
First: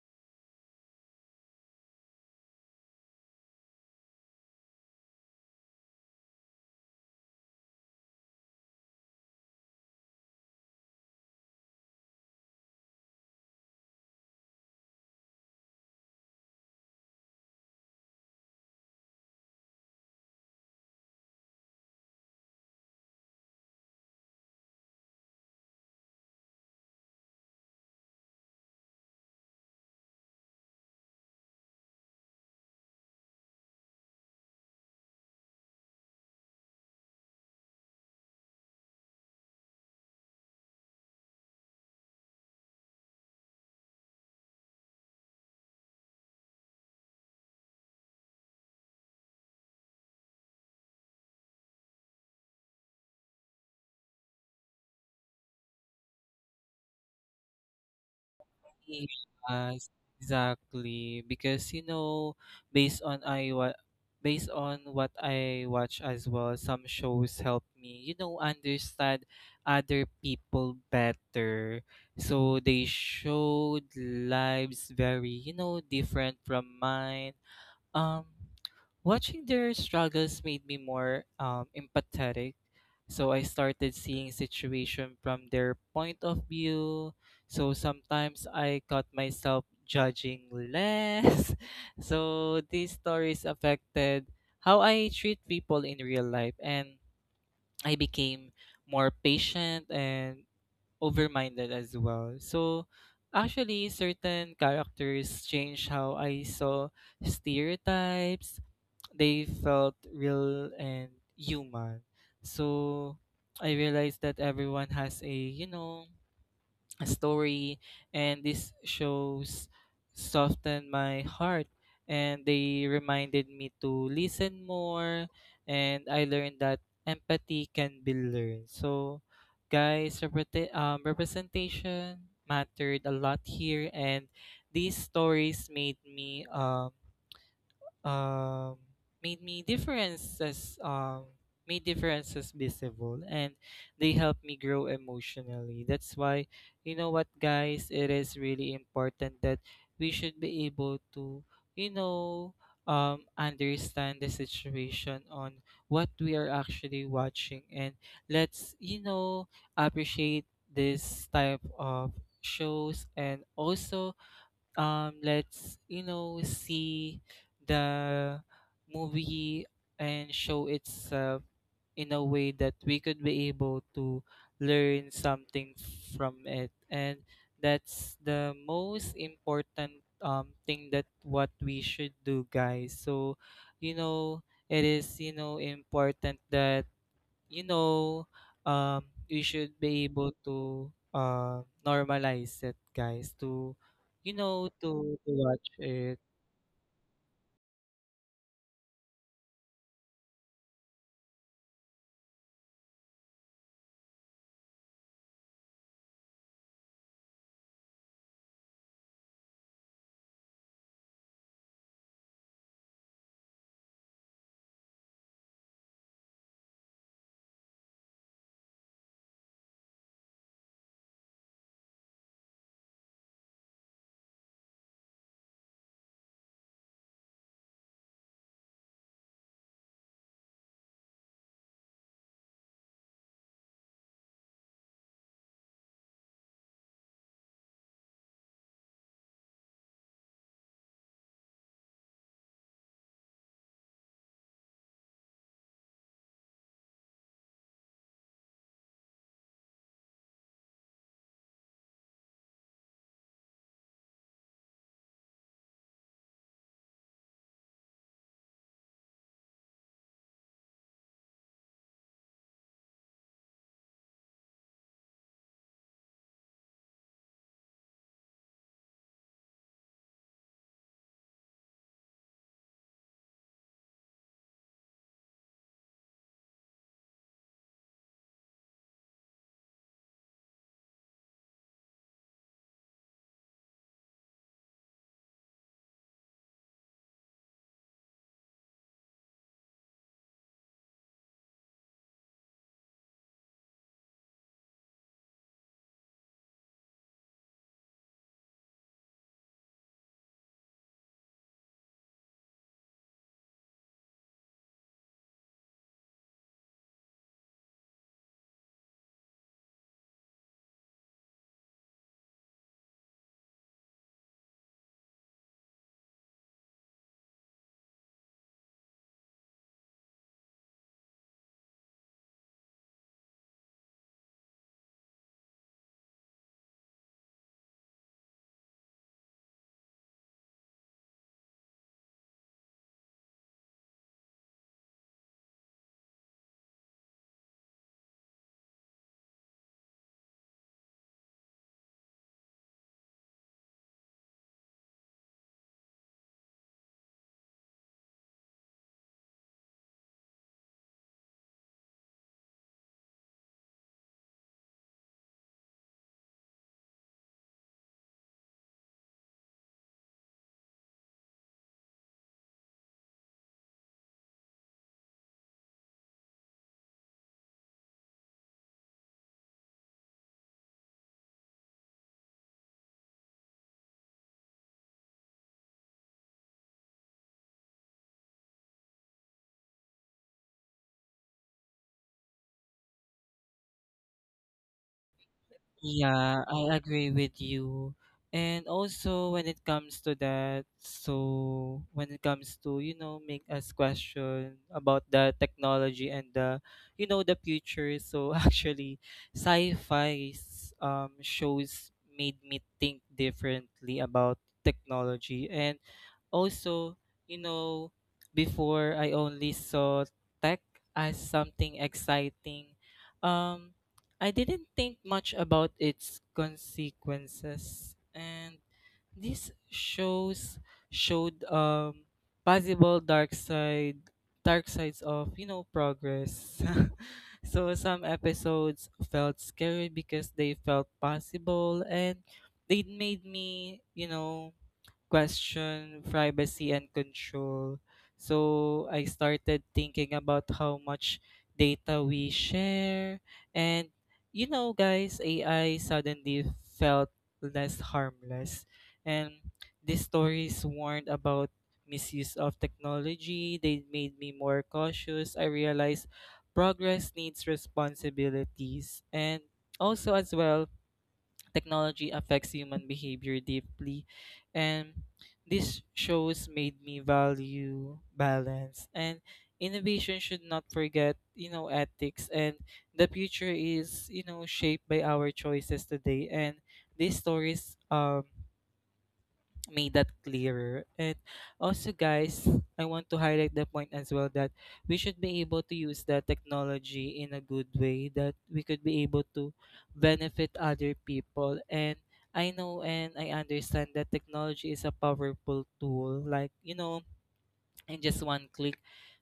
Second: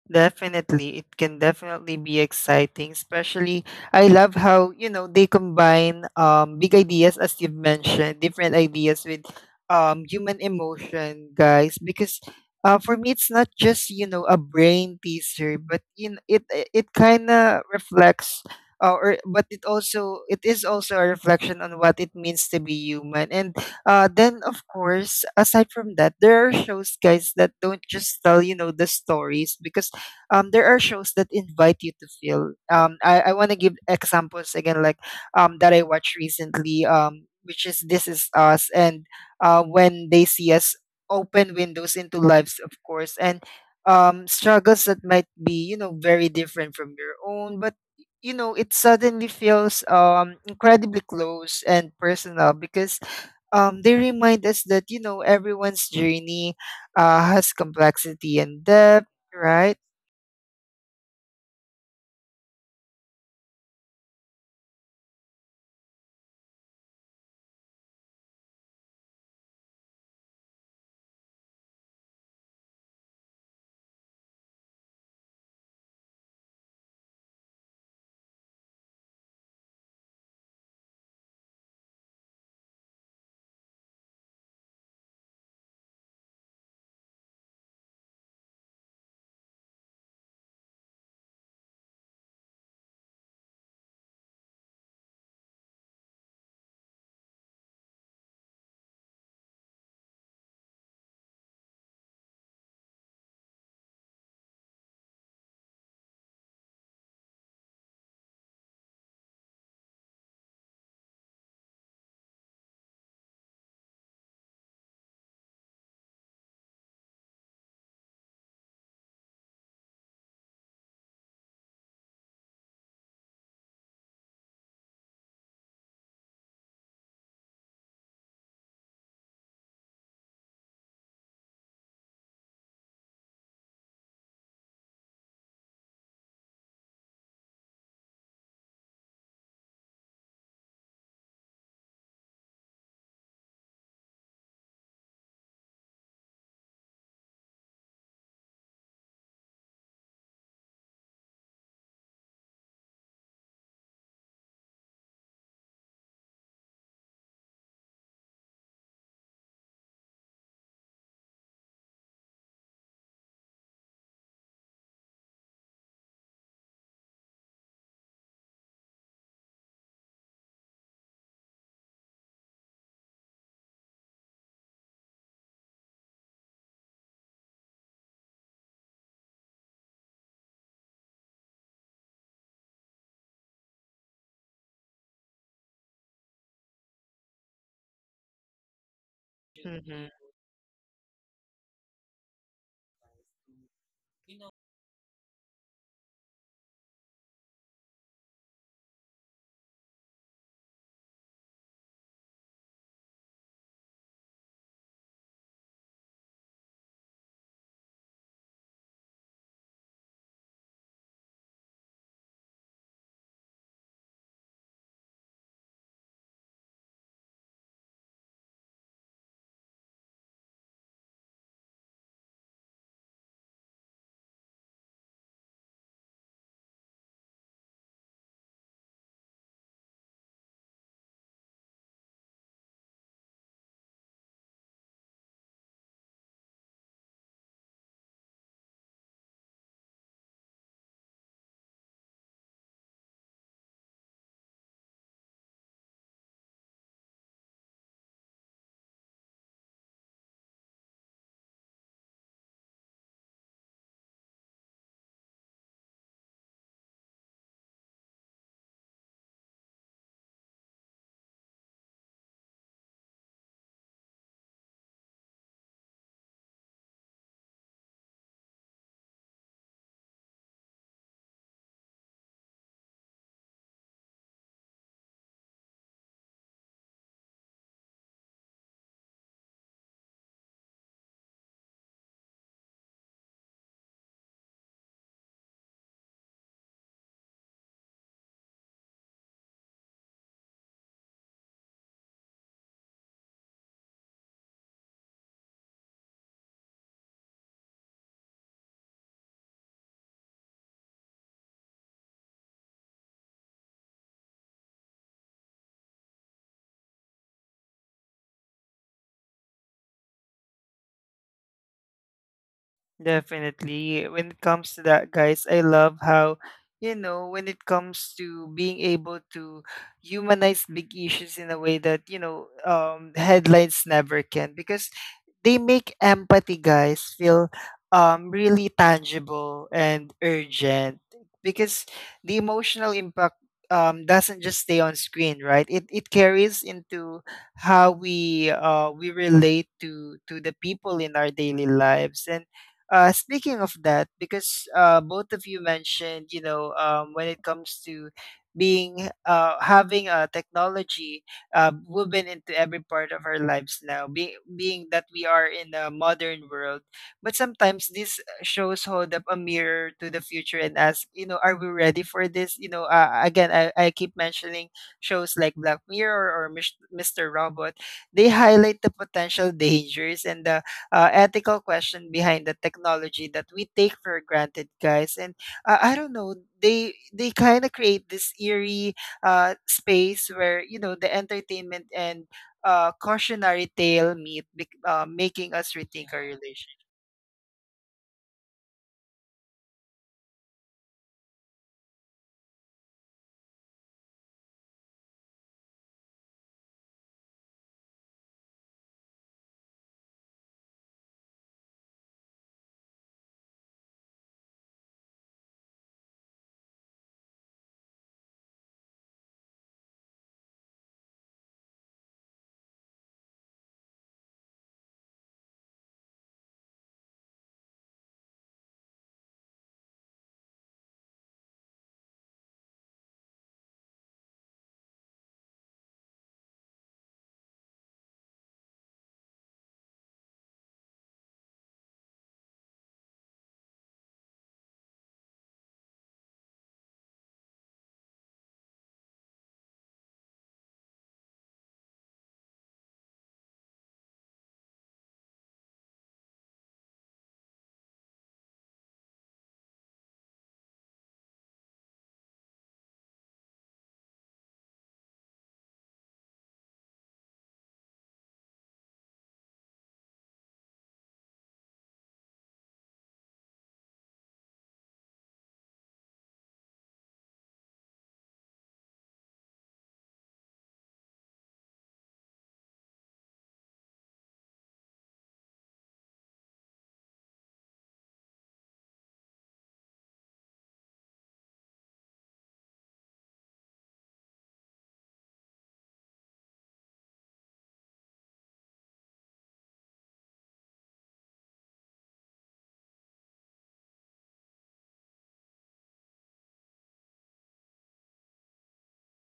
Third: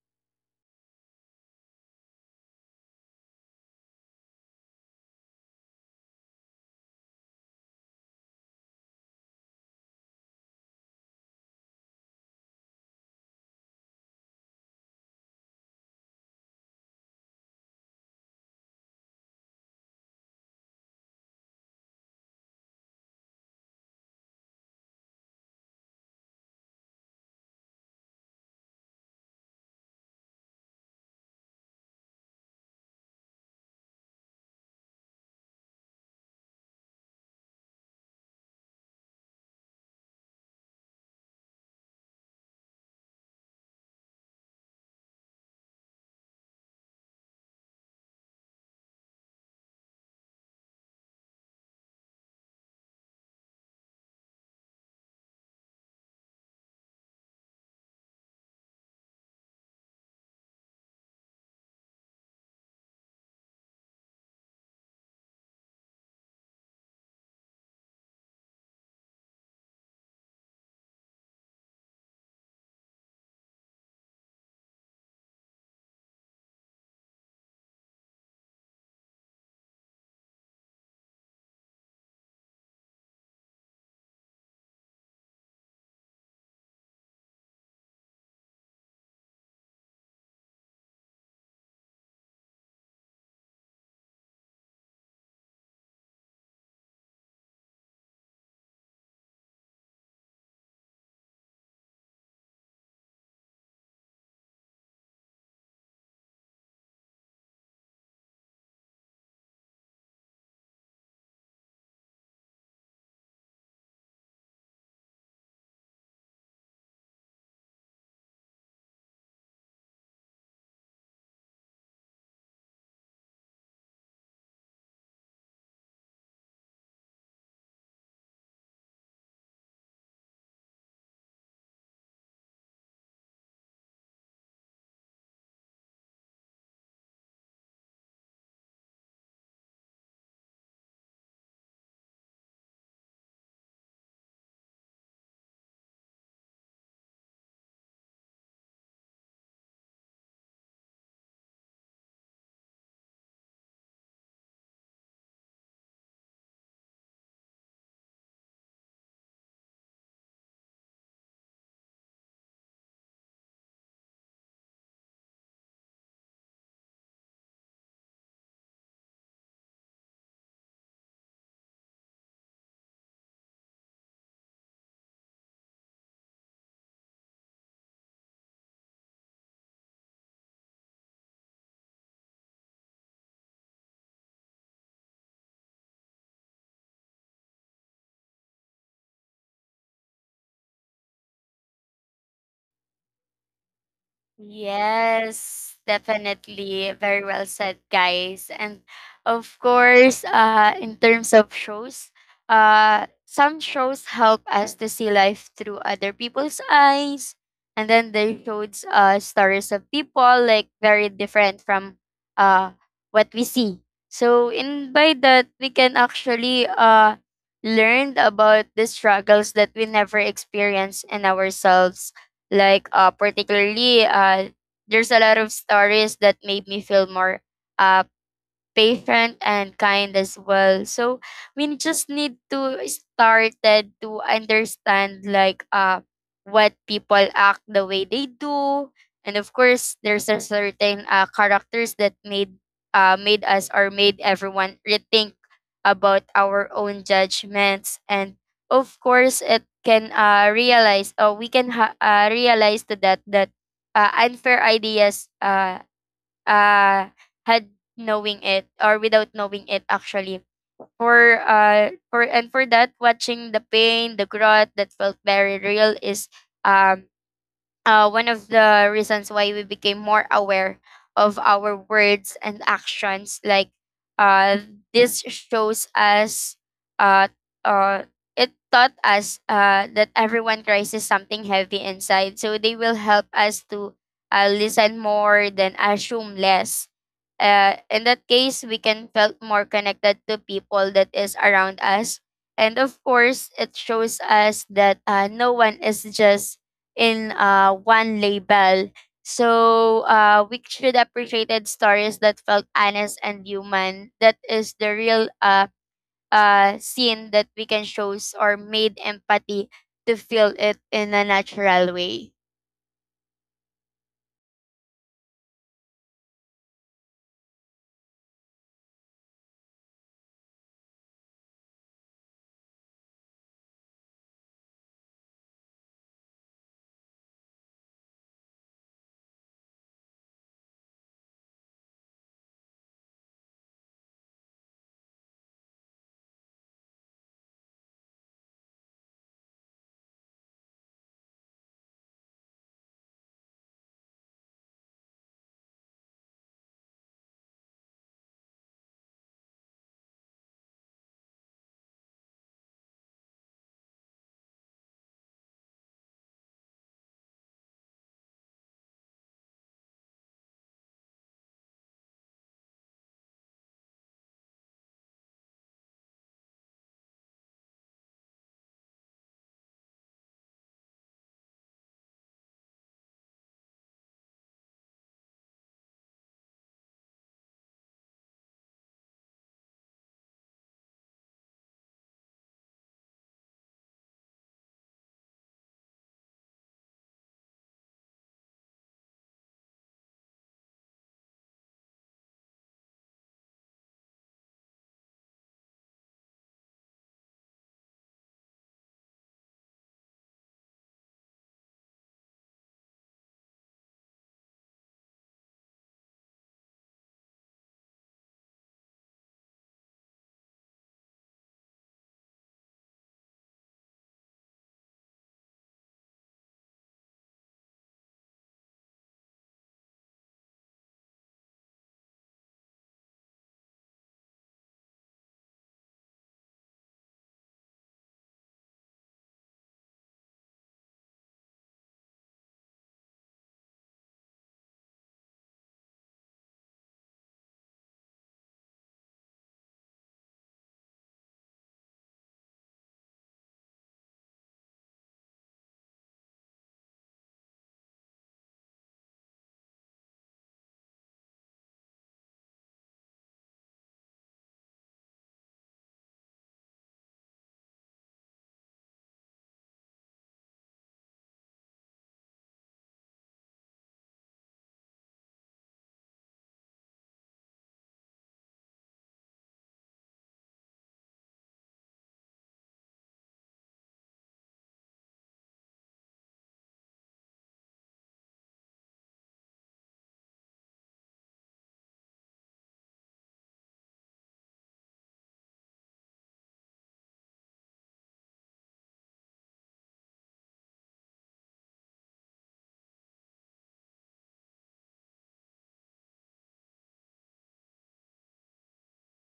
Definitely, it can definitely be exciting, especially I love how, you know, they combine big ideas as you've mentioned, different ideas with human emotion, guys, because for me it's not just, you know, a brain teaser, but you know, it kind of reflects or but it also it is also a reflection on what it means to be human. And then of course, aside from that, there are shows, guys, that don't just tell, you know, the stories, because there are shows that invite you to feel. I want to give examples again, like that I watched recently, which is This Is Us, and when they see us open windows into lives, of course, and struggles that might be, you know, very different from your own, but you know, it suddenly feels incredibly close and personal, because they remind us that, you know, everyone's journey has complexity and depth, right? Yes, exactly. Because you know, based on I wa based on what I watch as well, some shows help me, you know, understand other people better. So they showed lives very, you know, different from mine. Um, Watching their struggles made me more empathetic. So I started seeing situation from their point of view. So sometimes I caught myself judging less. So these stories affected how I treat people in real life, and I became more patient and over-minded as well. So actually certain characters changed how I saw stereotypes. They felt real and human. So I realized that everyone has a, you know, a story. And these shows softened my heart, and they reminded me to listen more, and I learned that empathy can be learned. So guys, representation mattered a lot here. And these stories made me um, differences made differences visible, and they helped me grow emotionally. That's why you know what guys it is really important that we should be able to you know understand the situation on what we are actually watching. And let's you know appreciate this type of shows. And also let's you know see the movie and show itself in a way that we could be able to learn something from it. And that's the most important thing that what we should do guys. So you know it is you know important that you know, um, we should be Mhm. able to normalize it, guys, to, you know, to watch Yes, it. definitely. Very well said, guys. And of course, in terms of shows, some shows help us to see life through other people's eyes. And then they showed stories of people like very different from uh, what we see. So in by that, we can actually learn about the struggles that we never experience in ourselves like particularly there's a lot of stories that made me feel more uh patient and kind as well. So we just need to start that to understand like what people act the way they do. And of course there's a certain characters that made us or made everyone rethink about our own judgments and of course it can realize or we can realize to that unfair ideas uh, had knowing it or without knowing it actually for and for that watching the pain the growth that felt very real is um one of the reasons why we became more aware of our words and actions like uh, this shows us uh, uh, it taught us that everyone cries is something heavy inside so they will help us to listen more than assume less in that case we can felt more connected to people that is around us and of course it shows us that no one is just in one label. So we should appreciated stories that felt honest and human. That is the real scene that we can shows or made empathy to feel it in a natural way. Definitely. When it comes to that, guys, I love how, you know, when it comes to being able to humanize big issues in a way that, you know, headlines never can. Because they make empathy, guys, feel really tangible and urgent, because the emotional impact doesn't just stay on screen, right? It carries into how we relate to the people in our daily lives. And speaking of that, because both of you mentioned, you know, when it comes to being having a technology woven into every part of our lives now, being that we are in a modern world. But sometimes these shows hold up a mirror to the future and ask, you know, are we ready for this? You know, I keep mentioning shows like Black Mirror or Mr. Robot. They highlight the potential dangers and the ethical question behind the technology that we take for granted, guys. And I don't know, they kind of create this eerie space where, you know, the entertainment and cautionary tale meet, making us rethink our Yeah, I relationship. agree with you. And also, when it comes to that, so when it comes to, you know, make us question about the technology and the, you know, the future. So actually, sci-fi shows made me think differently about technology. And also, you know, before I only saw tech as something exciting. um, I didn't think much about its consequences. And this shows showed possible dark sides of, you know, progress. so some episodes felt scary because they felt possible, and they made me, you know, question privacy and control. So I started thinking about how much data we share. And, you know, guys, AI suddenly felt less harmless. And these stories warned about misuse of technology. They made me more cautious. I realized progress needs responsibilities. And also, as well, technology affects human behavior deeply. And this shows made me value balance, and innovation should not forget, you know, ethics, and the future is, you know, shaped by our choices today, and these stories made that clearer. And also, guys, I want to highlight the point as well that we should be able to use the technology in a good way that we could be able to benefit other people. And I know and I understand that technology is a powerful tool. Like, you know, in just one click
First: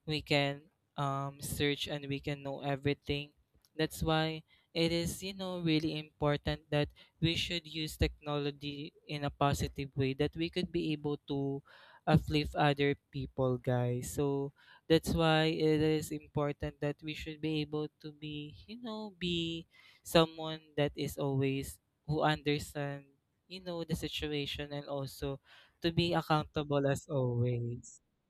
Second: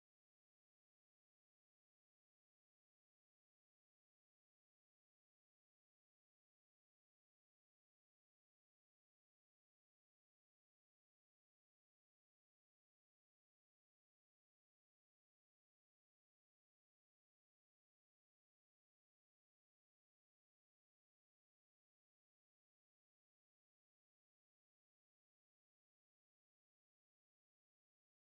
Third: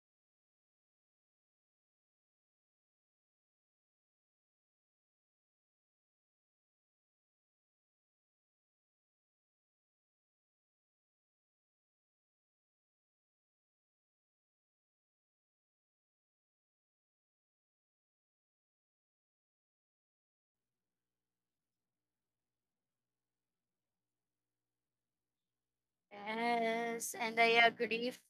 we can search and we can know everything. That's why it is, you know, really important that we should use technology in a positive way that we could be able to uplift other people, guys. So that's why it is important that we should be able to be, you know, be someone that is always who understand, you know, the situation, and also to be accountable as Yes, and I always. agree.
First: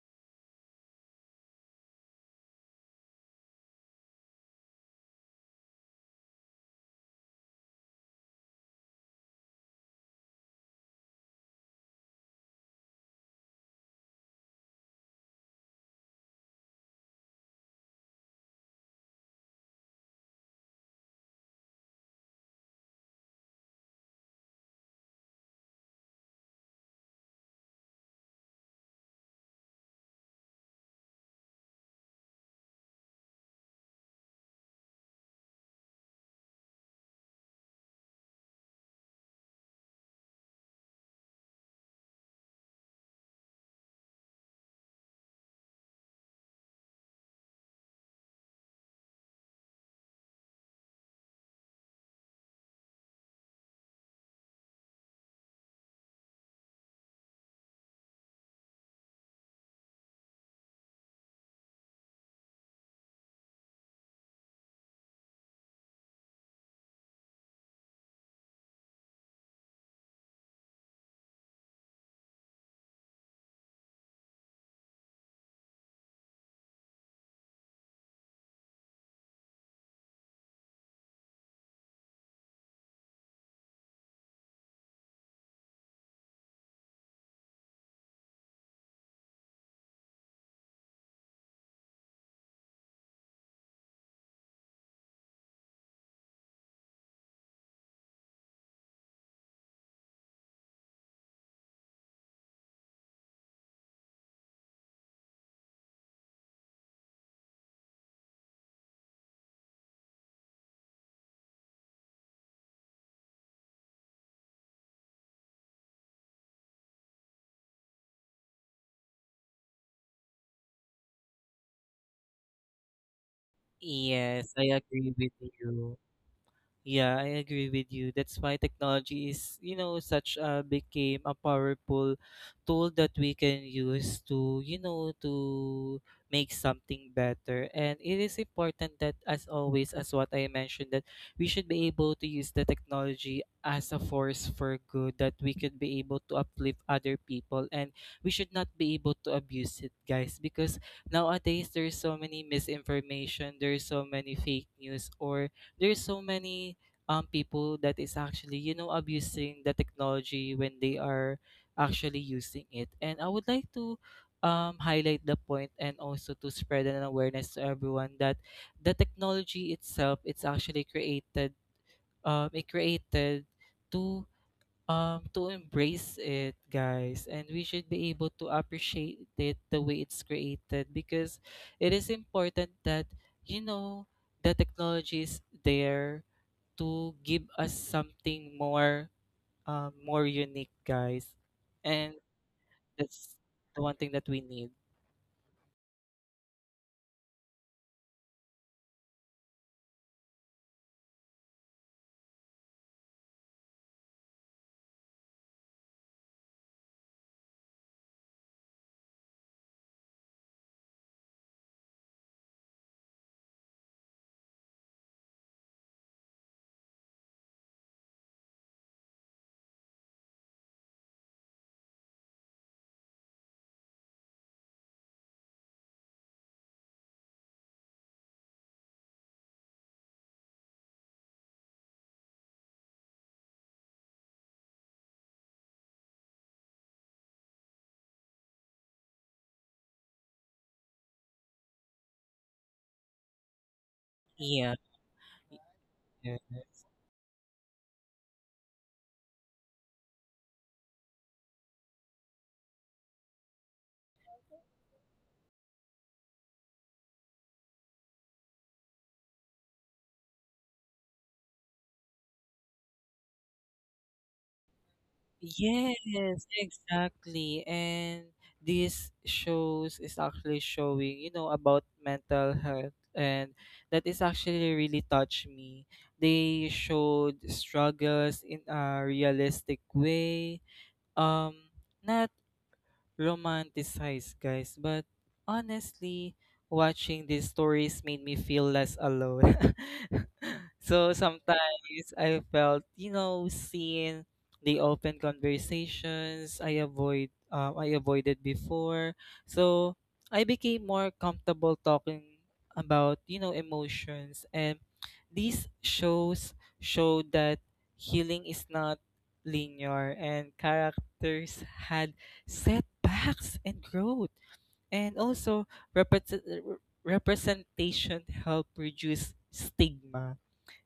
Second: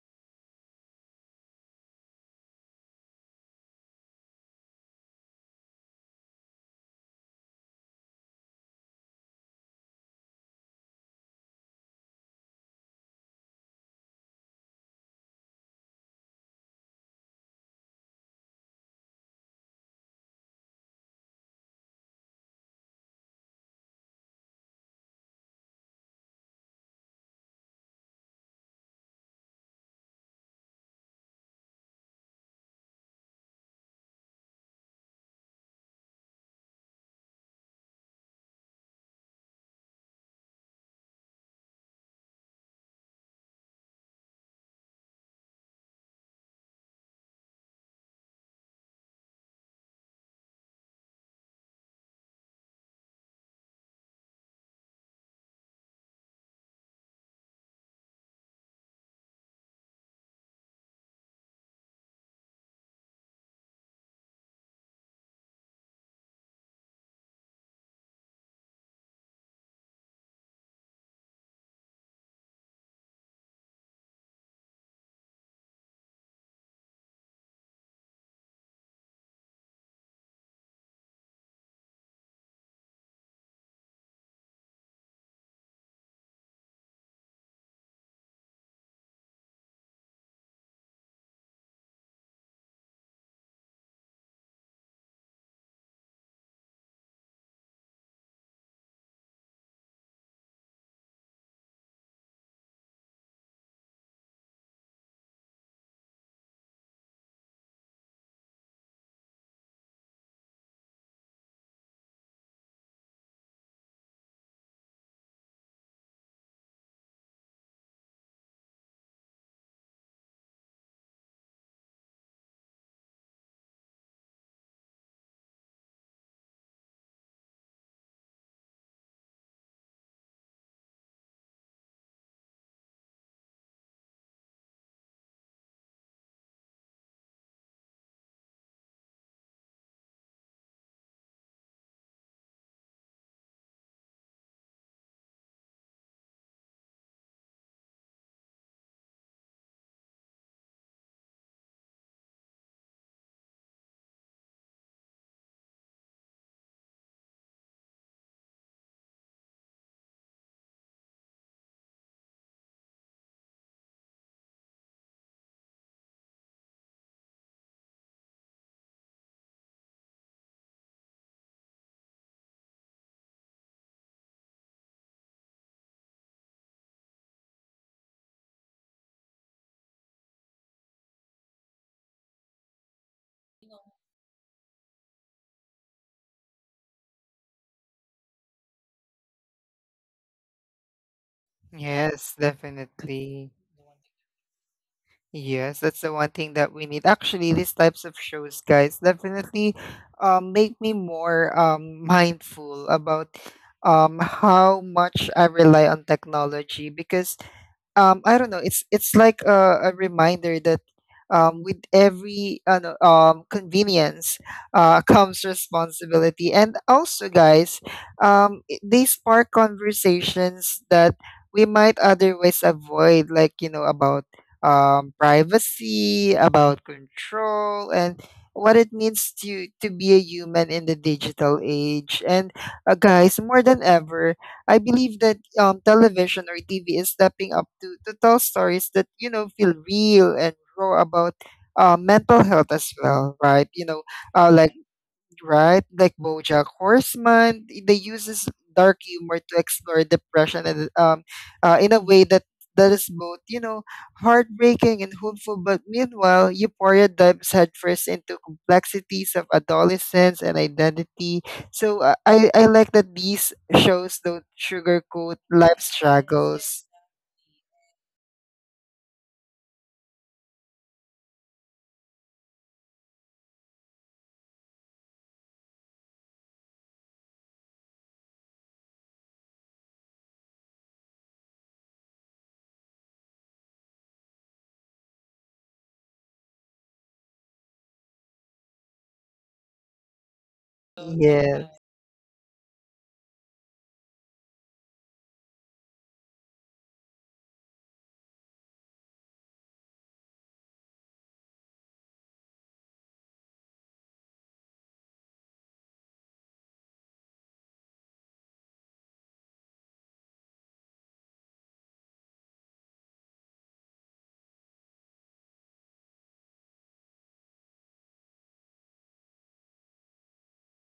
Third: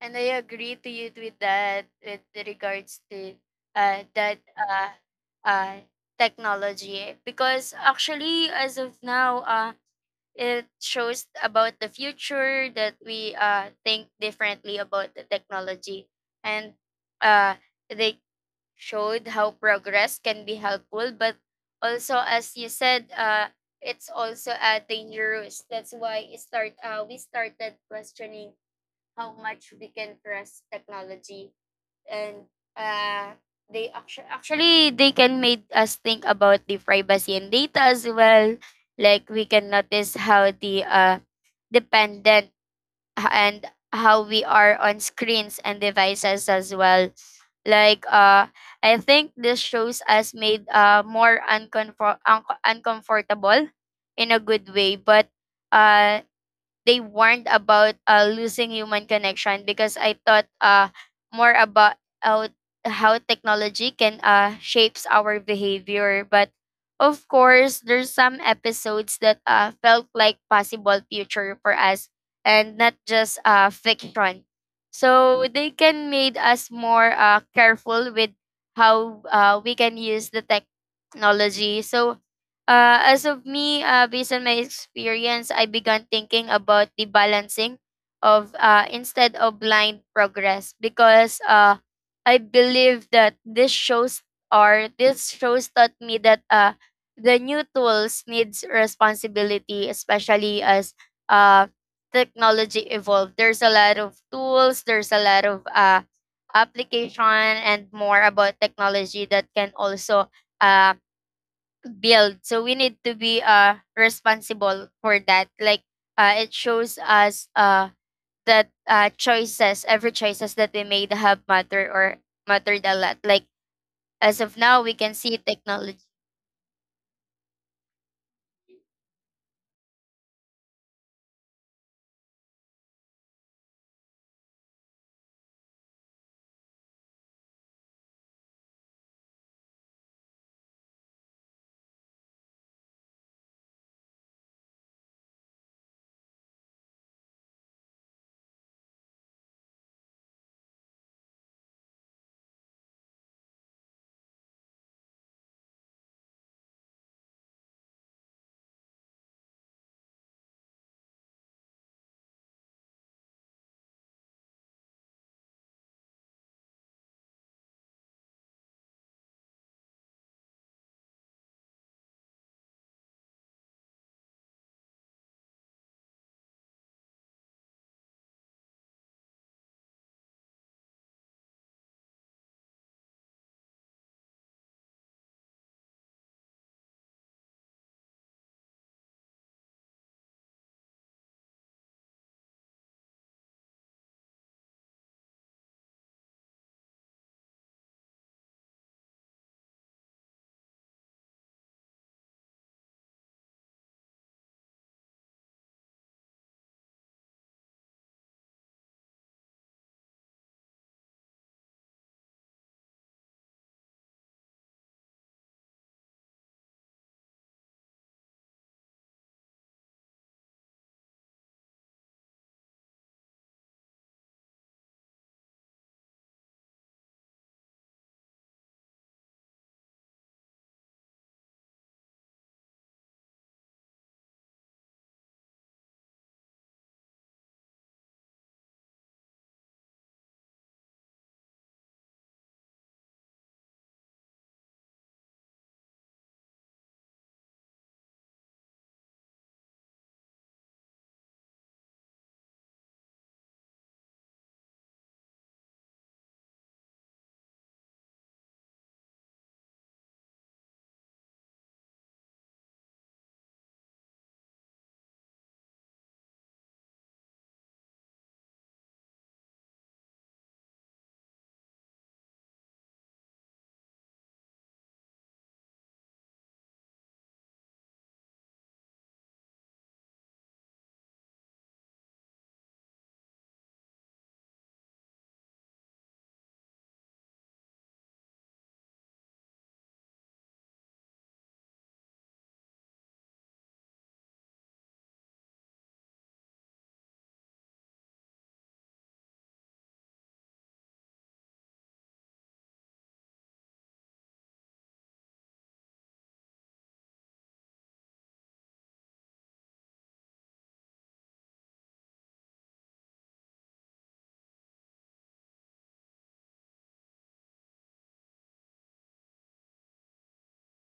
And I agree to you with that with regards to that uh, technology because actually as of now it shows about the future that we think differently about the technology. And uh, they showed how progress can be helpful, but also, as you said, it's also dangerous. That's why we started questioning how much we can trust technology and uh they actually they can make us think about the privacy and data as well like we can notice how the dependent h- and how we are on screens and devices as well like I think this shows us made more uncomfortable in a good way but uh they warned about losing human connection because I thought more about how, how technology can shapes our behavior. But of course, there's some episodes that felt like possible future for us and not just fiction. So they can made us more careful with how we can use the technology. So as of me, based on my experience, I began thinking about the balancing of instead of blind progress because I believe that this shows taught me that the new tools needs responsibility, especially as uh, technology evolved. There's a lot of tools. There's a lot of application and more about technology that can also uh, build. So we need to be responsible for that. Like it shows us that choices, every choices that we made have matter or mattered a lot. Like as of Yes, now I we can agree see with technology. you. Yeah, I agree with you. That's why technology is, you know, such a became a powerful tool that we can use to, you know, to make something better. And it is important that as always, as what I mentioned, that we should be able to use the technology as a force for good, that we could be able to uplift other people, and we should not be able to abuse it, guys, because nowadays there's so many misinformation, there's so many fake news, or there's so many people that is actually, you know, abusing the technology when they are actually using it. And I would like to highlight the point and also to spread an awareness to everyone that the technology itself, it's actually created, it created to to embrace it, guys, and we should be able to appreciate it the way it's created, because it is important that, you know, the technology is there to give us something more, more unique, guys. And Yes, that's definitely. the one thing that we need. Yes, that's the one thing that we need. Actually, these types of shows, guys, definitely make me more mindful about how much I rely on technology, because I don't know. It's like a reminder that with every no, convenience comes responsibility. And also, guys, they spark conversations that we might otherwise avoid, like, you know, about privacy, about control, and what it means to be a human in the digital age. And guys, more than ever I believe that television or TV is stepping up to tell stories that, you know, feel real and raw about mental health as well, right? You know, like Yeah. right? Like Yes. BoJack Horseman, they uses dark humor to explore depression and in a way that is both, you know, heartbreaking and hopeful. But meanwhile, Euphoria dives headfirst into complexities of adolescence and identity. So I like that these shows don't sugarcoat life Yes, struggles. exactly. And these shows is actually showing, you know, about mental health, and that is actually really touched me. They showed struggles in a realistic way. Um Not romanticized, guys. But honestly, watching these stories made me feel less alone. so Yeah. sometimes I felt, you know, seen the open conversations I avoid I avoided before. So I became more comfortable talking about, you know, emotions, and these shows show that healing is not linear, and characters had setbacks and growth, and also represent, representation help reduce stigma,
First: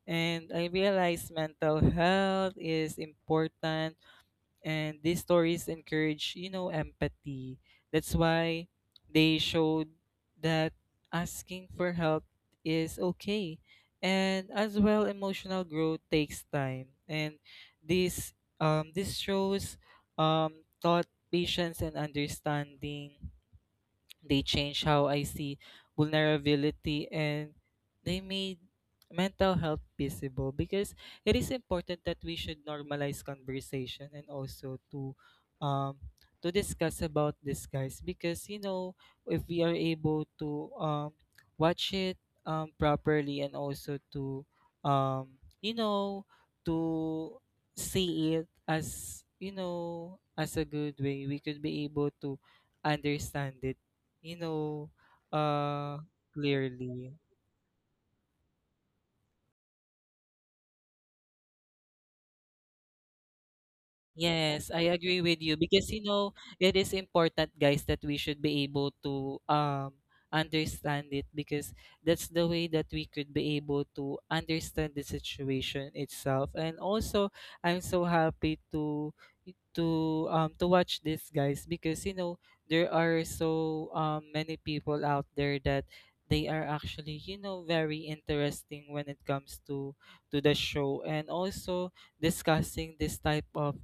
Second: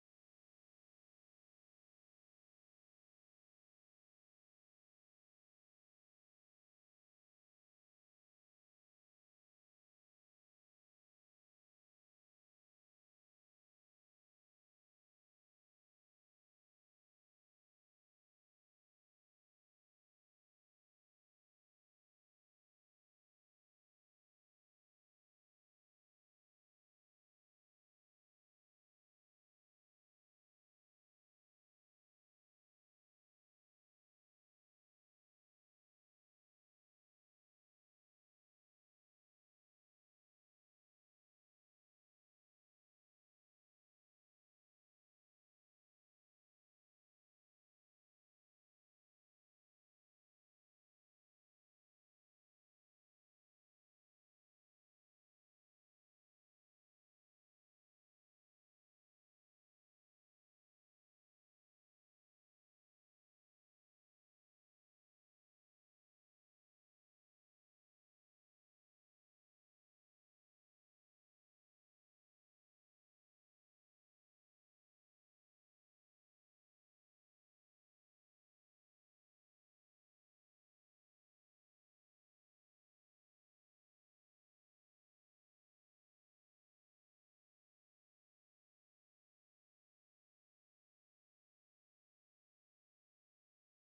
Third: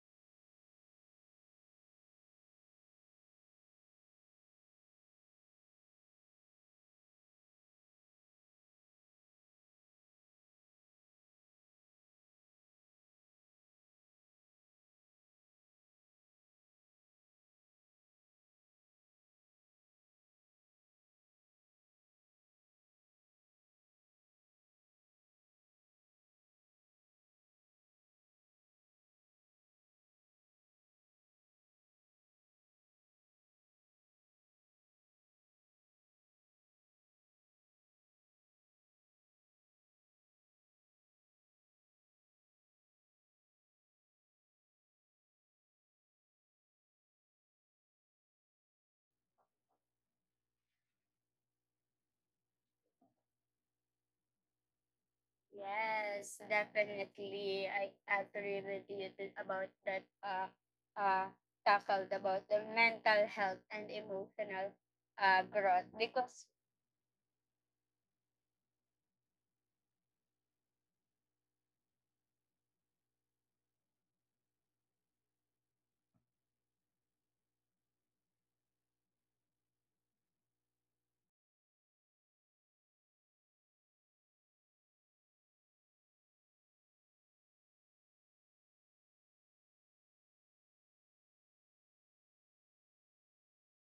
and I realize mental health is important, and these stories encourage, you know, empathy. That's why they showed that asking for help is okay, and as well emotional growth takes time, and this this shows um thought patience and understanding. They changed how I see vulnerability, and they made mental health visible, because it is important that we should normalize conversation and also um to discuss about this, guys, because you know, if we are able to watch it properly and also to um you know, to see it as, you know, as a good way, we could be able to understand it, you know, uh, Yes, clearly. definitely. I agree with you about that uh tackled about the mental health and Yes, emotional I agree with you, because growth you know because it is important, guys, that we should be able to understand it, because that's the way that we could be able to understand the situation itself. And also, I'm so happy to to watch this, guys, because you know there are so many people out there that they are actually, you know, very interesting when it comes to the show, and also discussing this type of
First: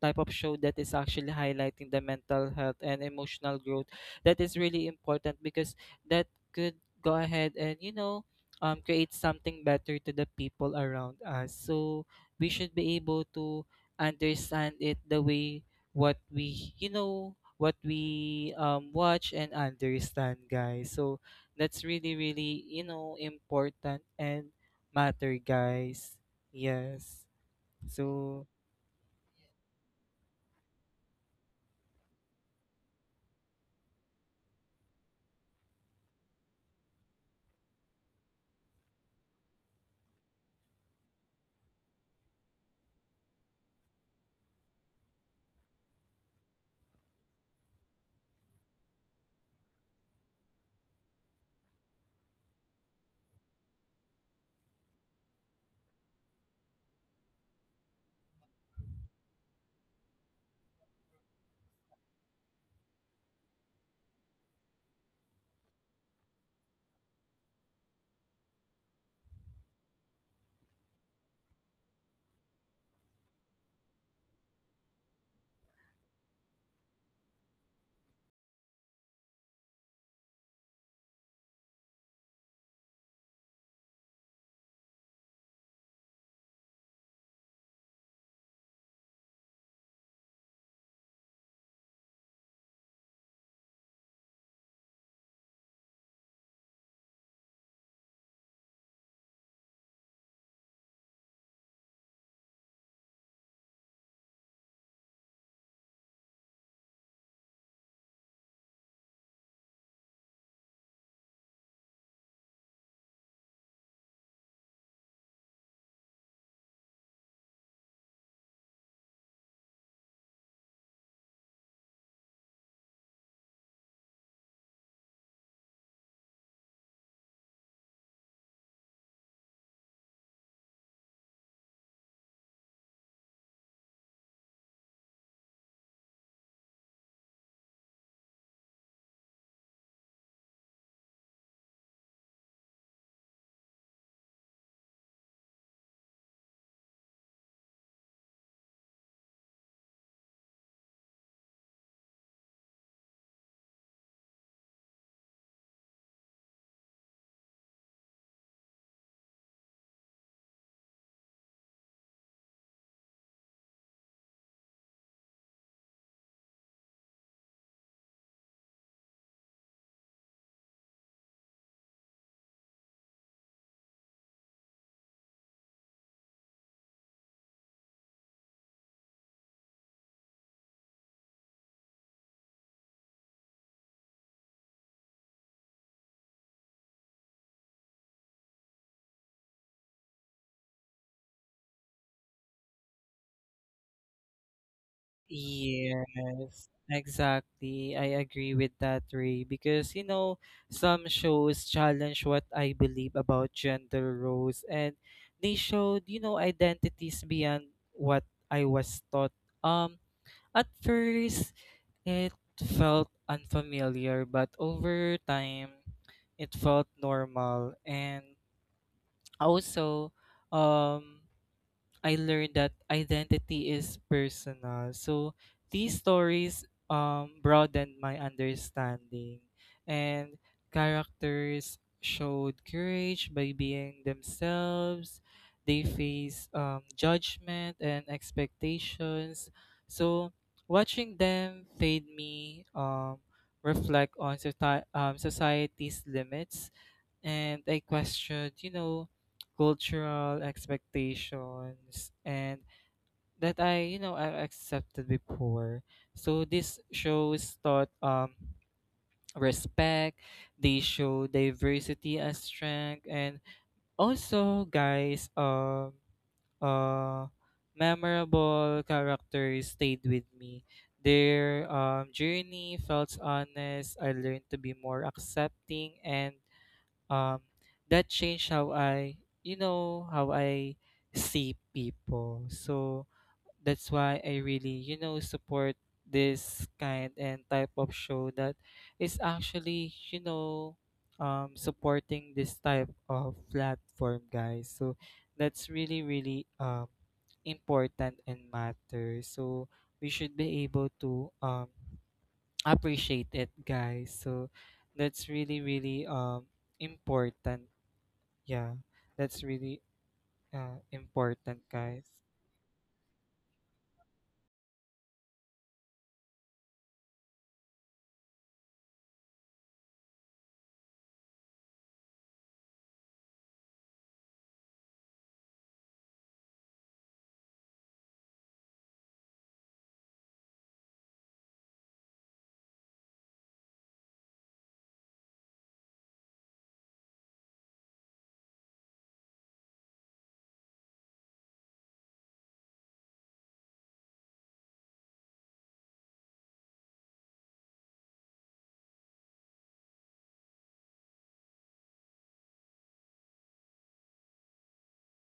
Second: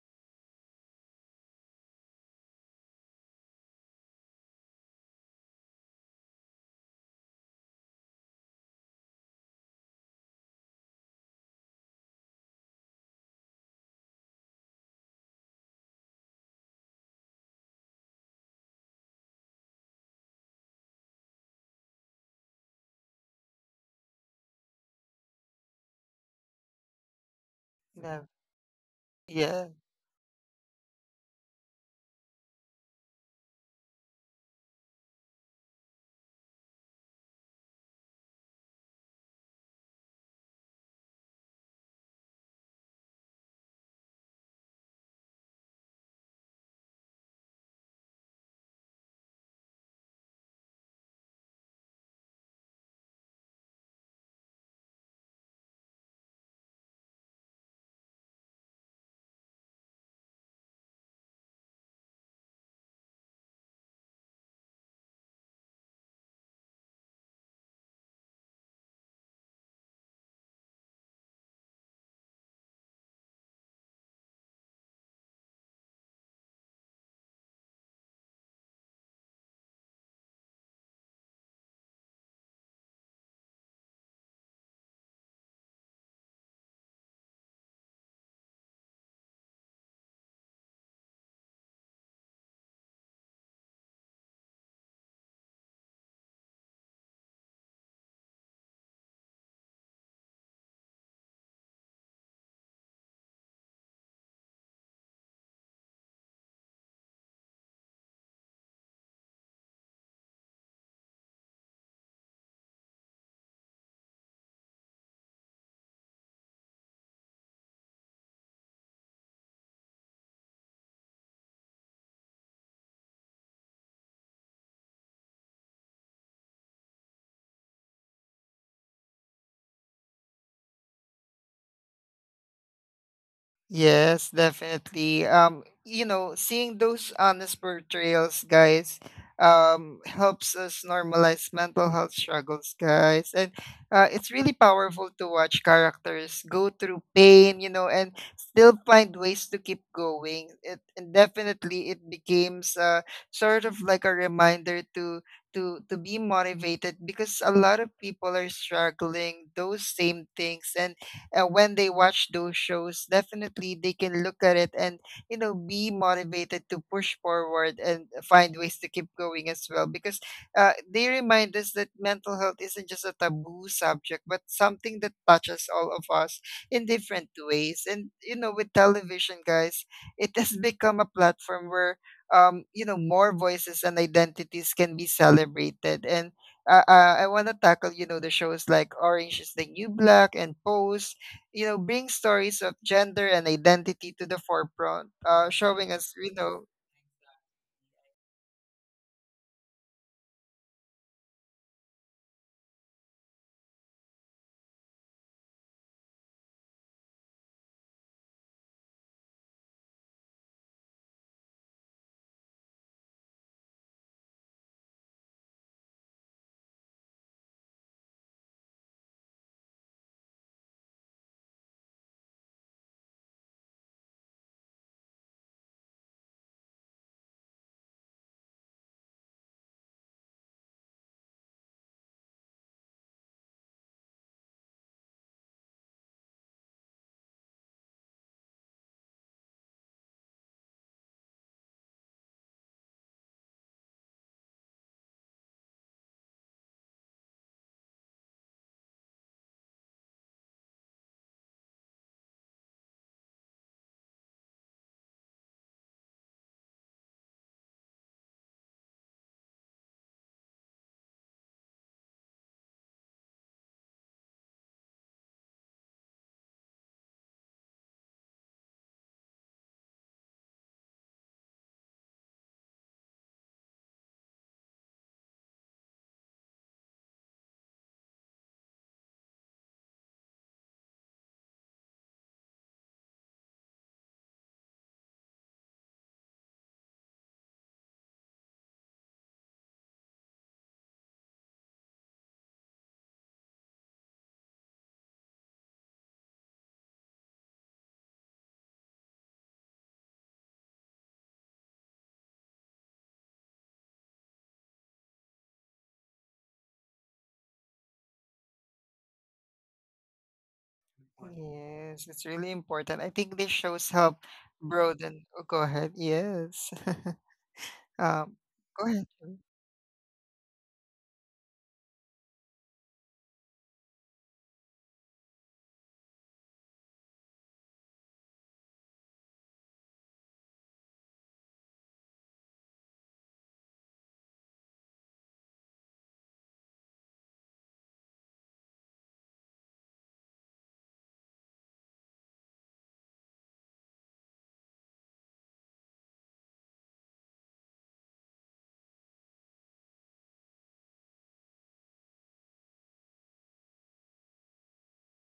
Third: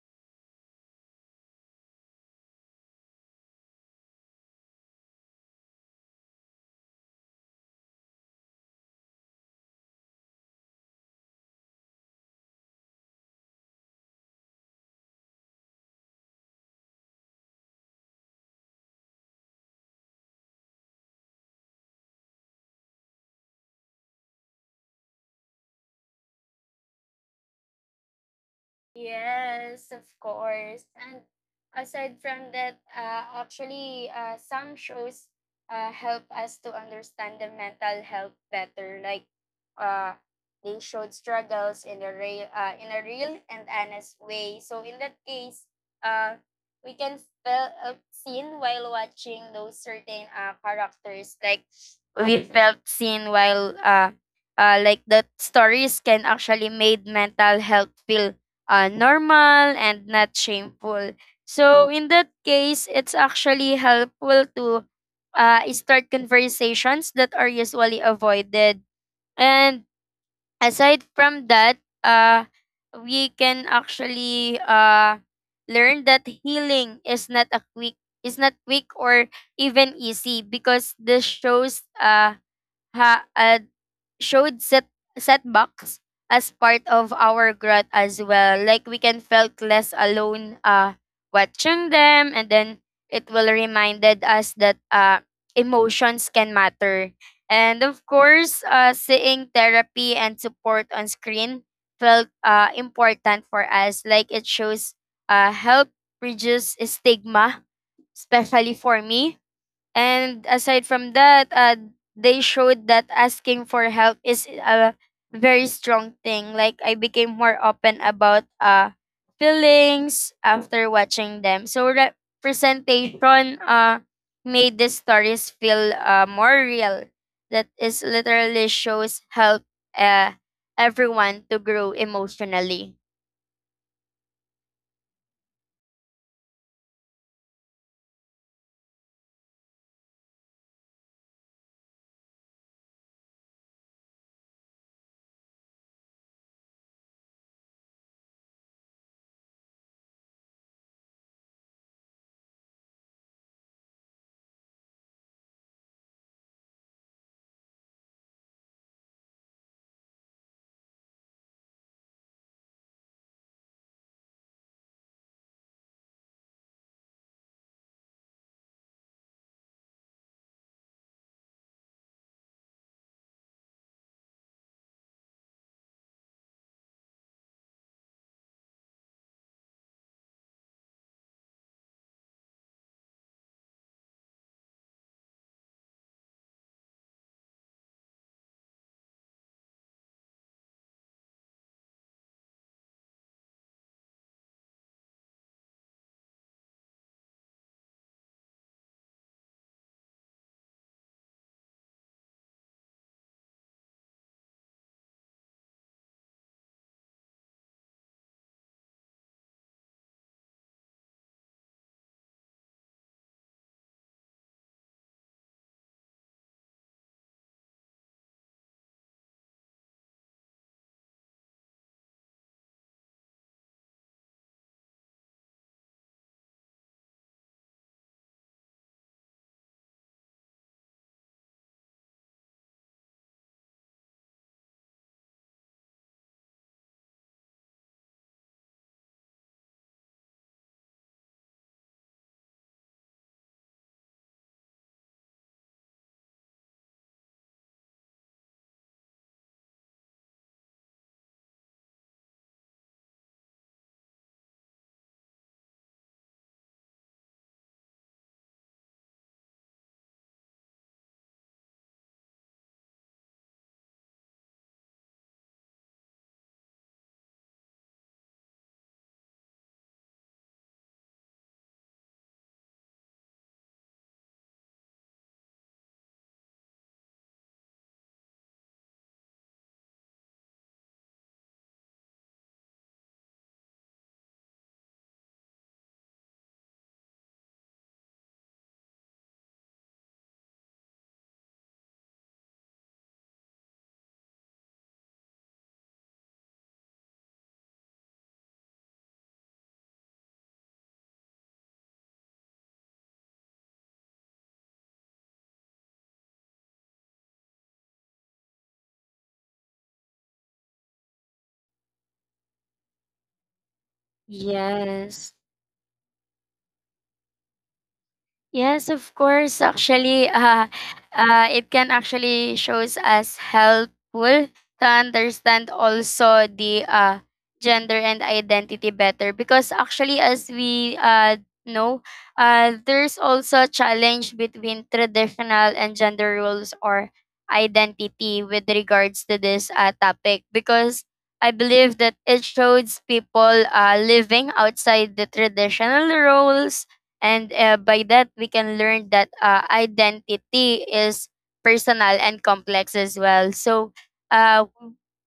show that is actually highlighting the mental health and emotional growth. That is really important, because that could go ahead and, you know, create something better to the people around us. So we should be able to understand it the way what we, you know, what we watch and understand, guys. So that's really really, you know, important and matter, guys. Yes. So Yeah. yes, of course. And aside from that, actually, some shows help us to understand the mental health better. Like, uh, they showed struggles in a real and honest way. So in that case, uh, we can feel seen while watching those certain characters. Like, we felt seen while like the stories can actually made mental health feel normal and not shameful. So in that case, it's actually helpful to start conversations that are usually avoided. And aside from that, uh, we can actually learn that healing is not a quick is not quick or even easy because this shows ha- uh showed setbacks as part of our growth as well. Like we can felt less alone watching them, and then it will reminded us that emotions can matter. And of course, seeing therapy and support on screen felt important for us. Like it shows help reduce stigma, especially for me. And aside from that, they showed that asking for help is a very strong thing. Like I became more open about feelings after watching them. So representation made the stories feel more real. That is literally shows help uh everyone to grow emotionally. Yes, definitely. You know, seeing those honest portrayals, guys, helps us normalize mental health struggles, guys. And it's really powerful to watch characters go through pain, you know, and still find ways to keep going. It and Definitely it becomes sort of like a reminder to be motivated, because a lot of people are struggling those same things, and when they watch those shows, definitely they can look at it and, you know, be motivated to push forward and find ways to keep going as well, because they remind us that mental health isn't just a taboo subject but something that touches all of us in different ways. And you know, with television, guys, it has become a platform where you know, more voices and identities can be celebrated. And I want to tackle, you know, the shows like Orange is the New Black and Pose, you know, bring stories of gender and identity to the forefront, showing us, you know, yes, exactly. I agree with that, Ray, because you know, some shows challenge what I believe about gender roles, and they showed, you know, identities beyond what I was taught. Um, at first it felt unfamiliar, but over time it felt normal, and also um I learned that identity is personal. So these stories broadened my understanding, and characters showed courage by being themselves. They face judgment and expectations. So watching them made me reflect on society's limits, and I questioned, you know, cultural expectations and that I, you know, I accepted before. So this shows taught respect, they show diversity as strength, and also guys, uh memorable characters stayed with me. Their journey felt honest. I learned to be more accepting, and um that changed how I, you know, how I see people. So that's why I really, you know, support this kind and type of show that is actually, you know, supporting this type of platform, guys. So that's really really important and matter. So we should be able to appreciate it, guys. So that's really really important. Yeah, that's really, important, guys. yes, it's really important. I think these shows help broaden. Yes. Oh, go ahead. Yes. um, Yes, go ahead. of course. Actually, it can actually shows as helpful to understand also the gender and identity better because actually, as we know, there's also a challenge between traditional and gender roles or identity with regards to this topic, because I believe that it shows people living outside the traditional roles. And by that, we can learn that identity is personal and complex as well. So, uh,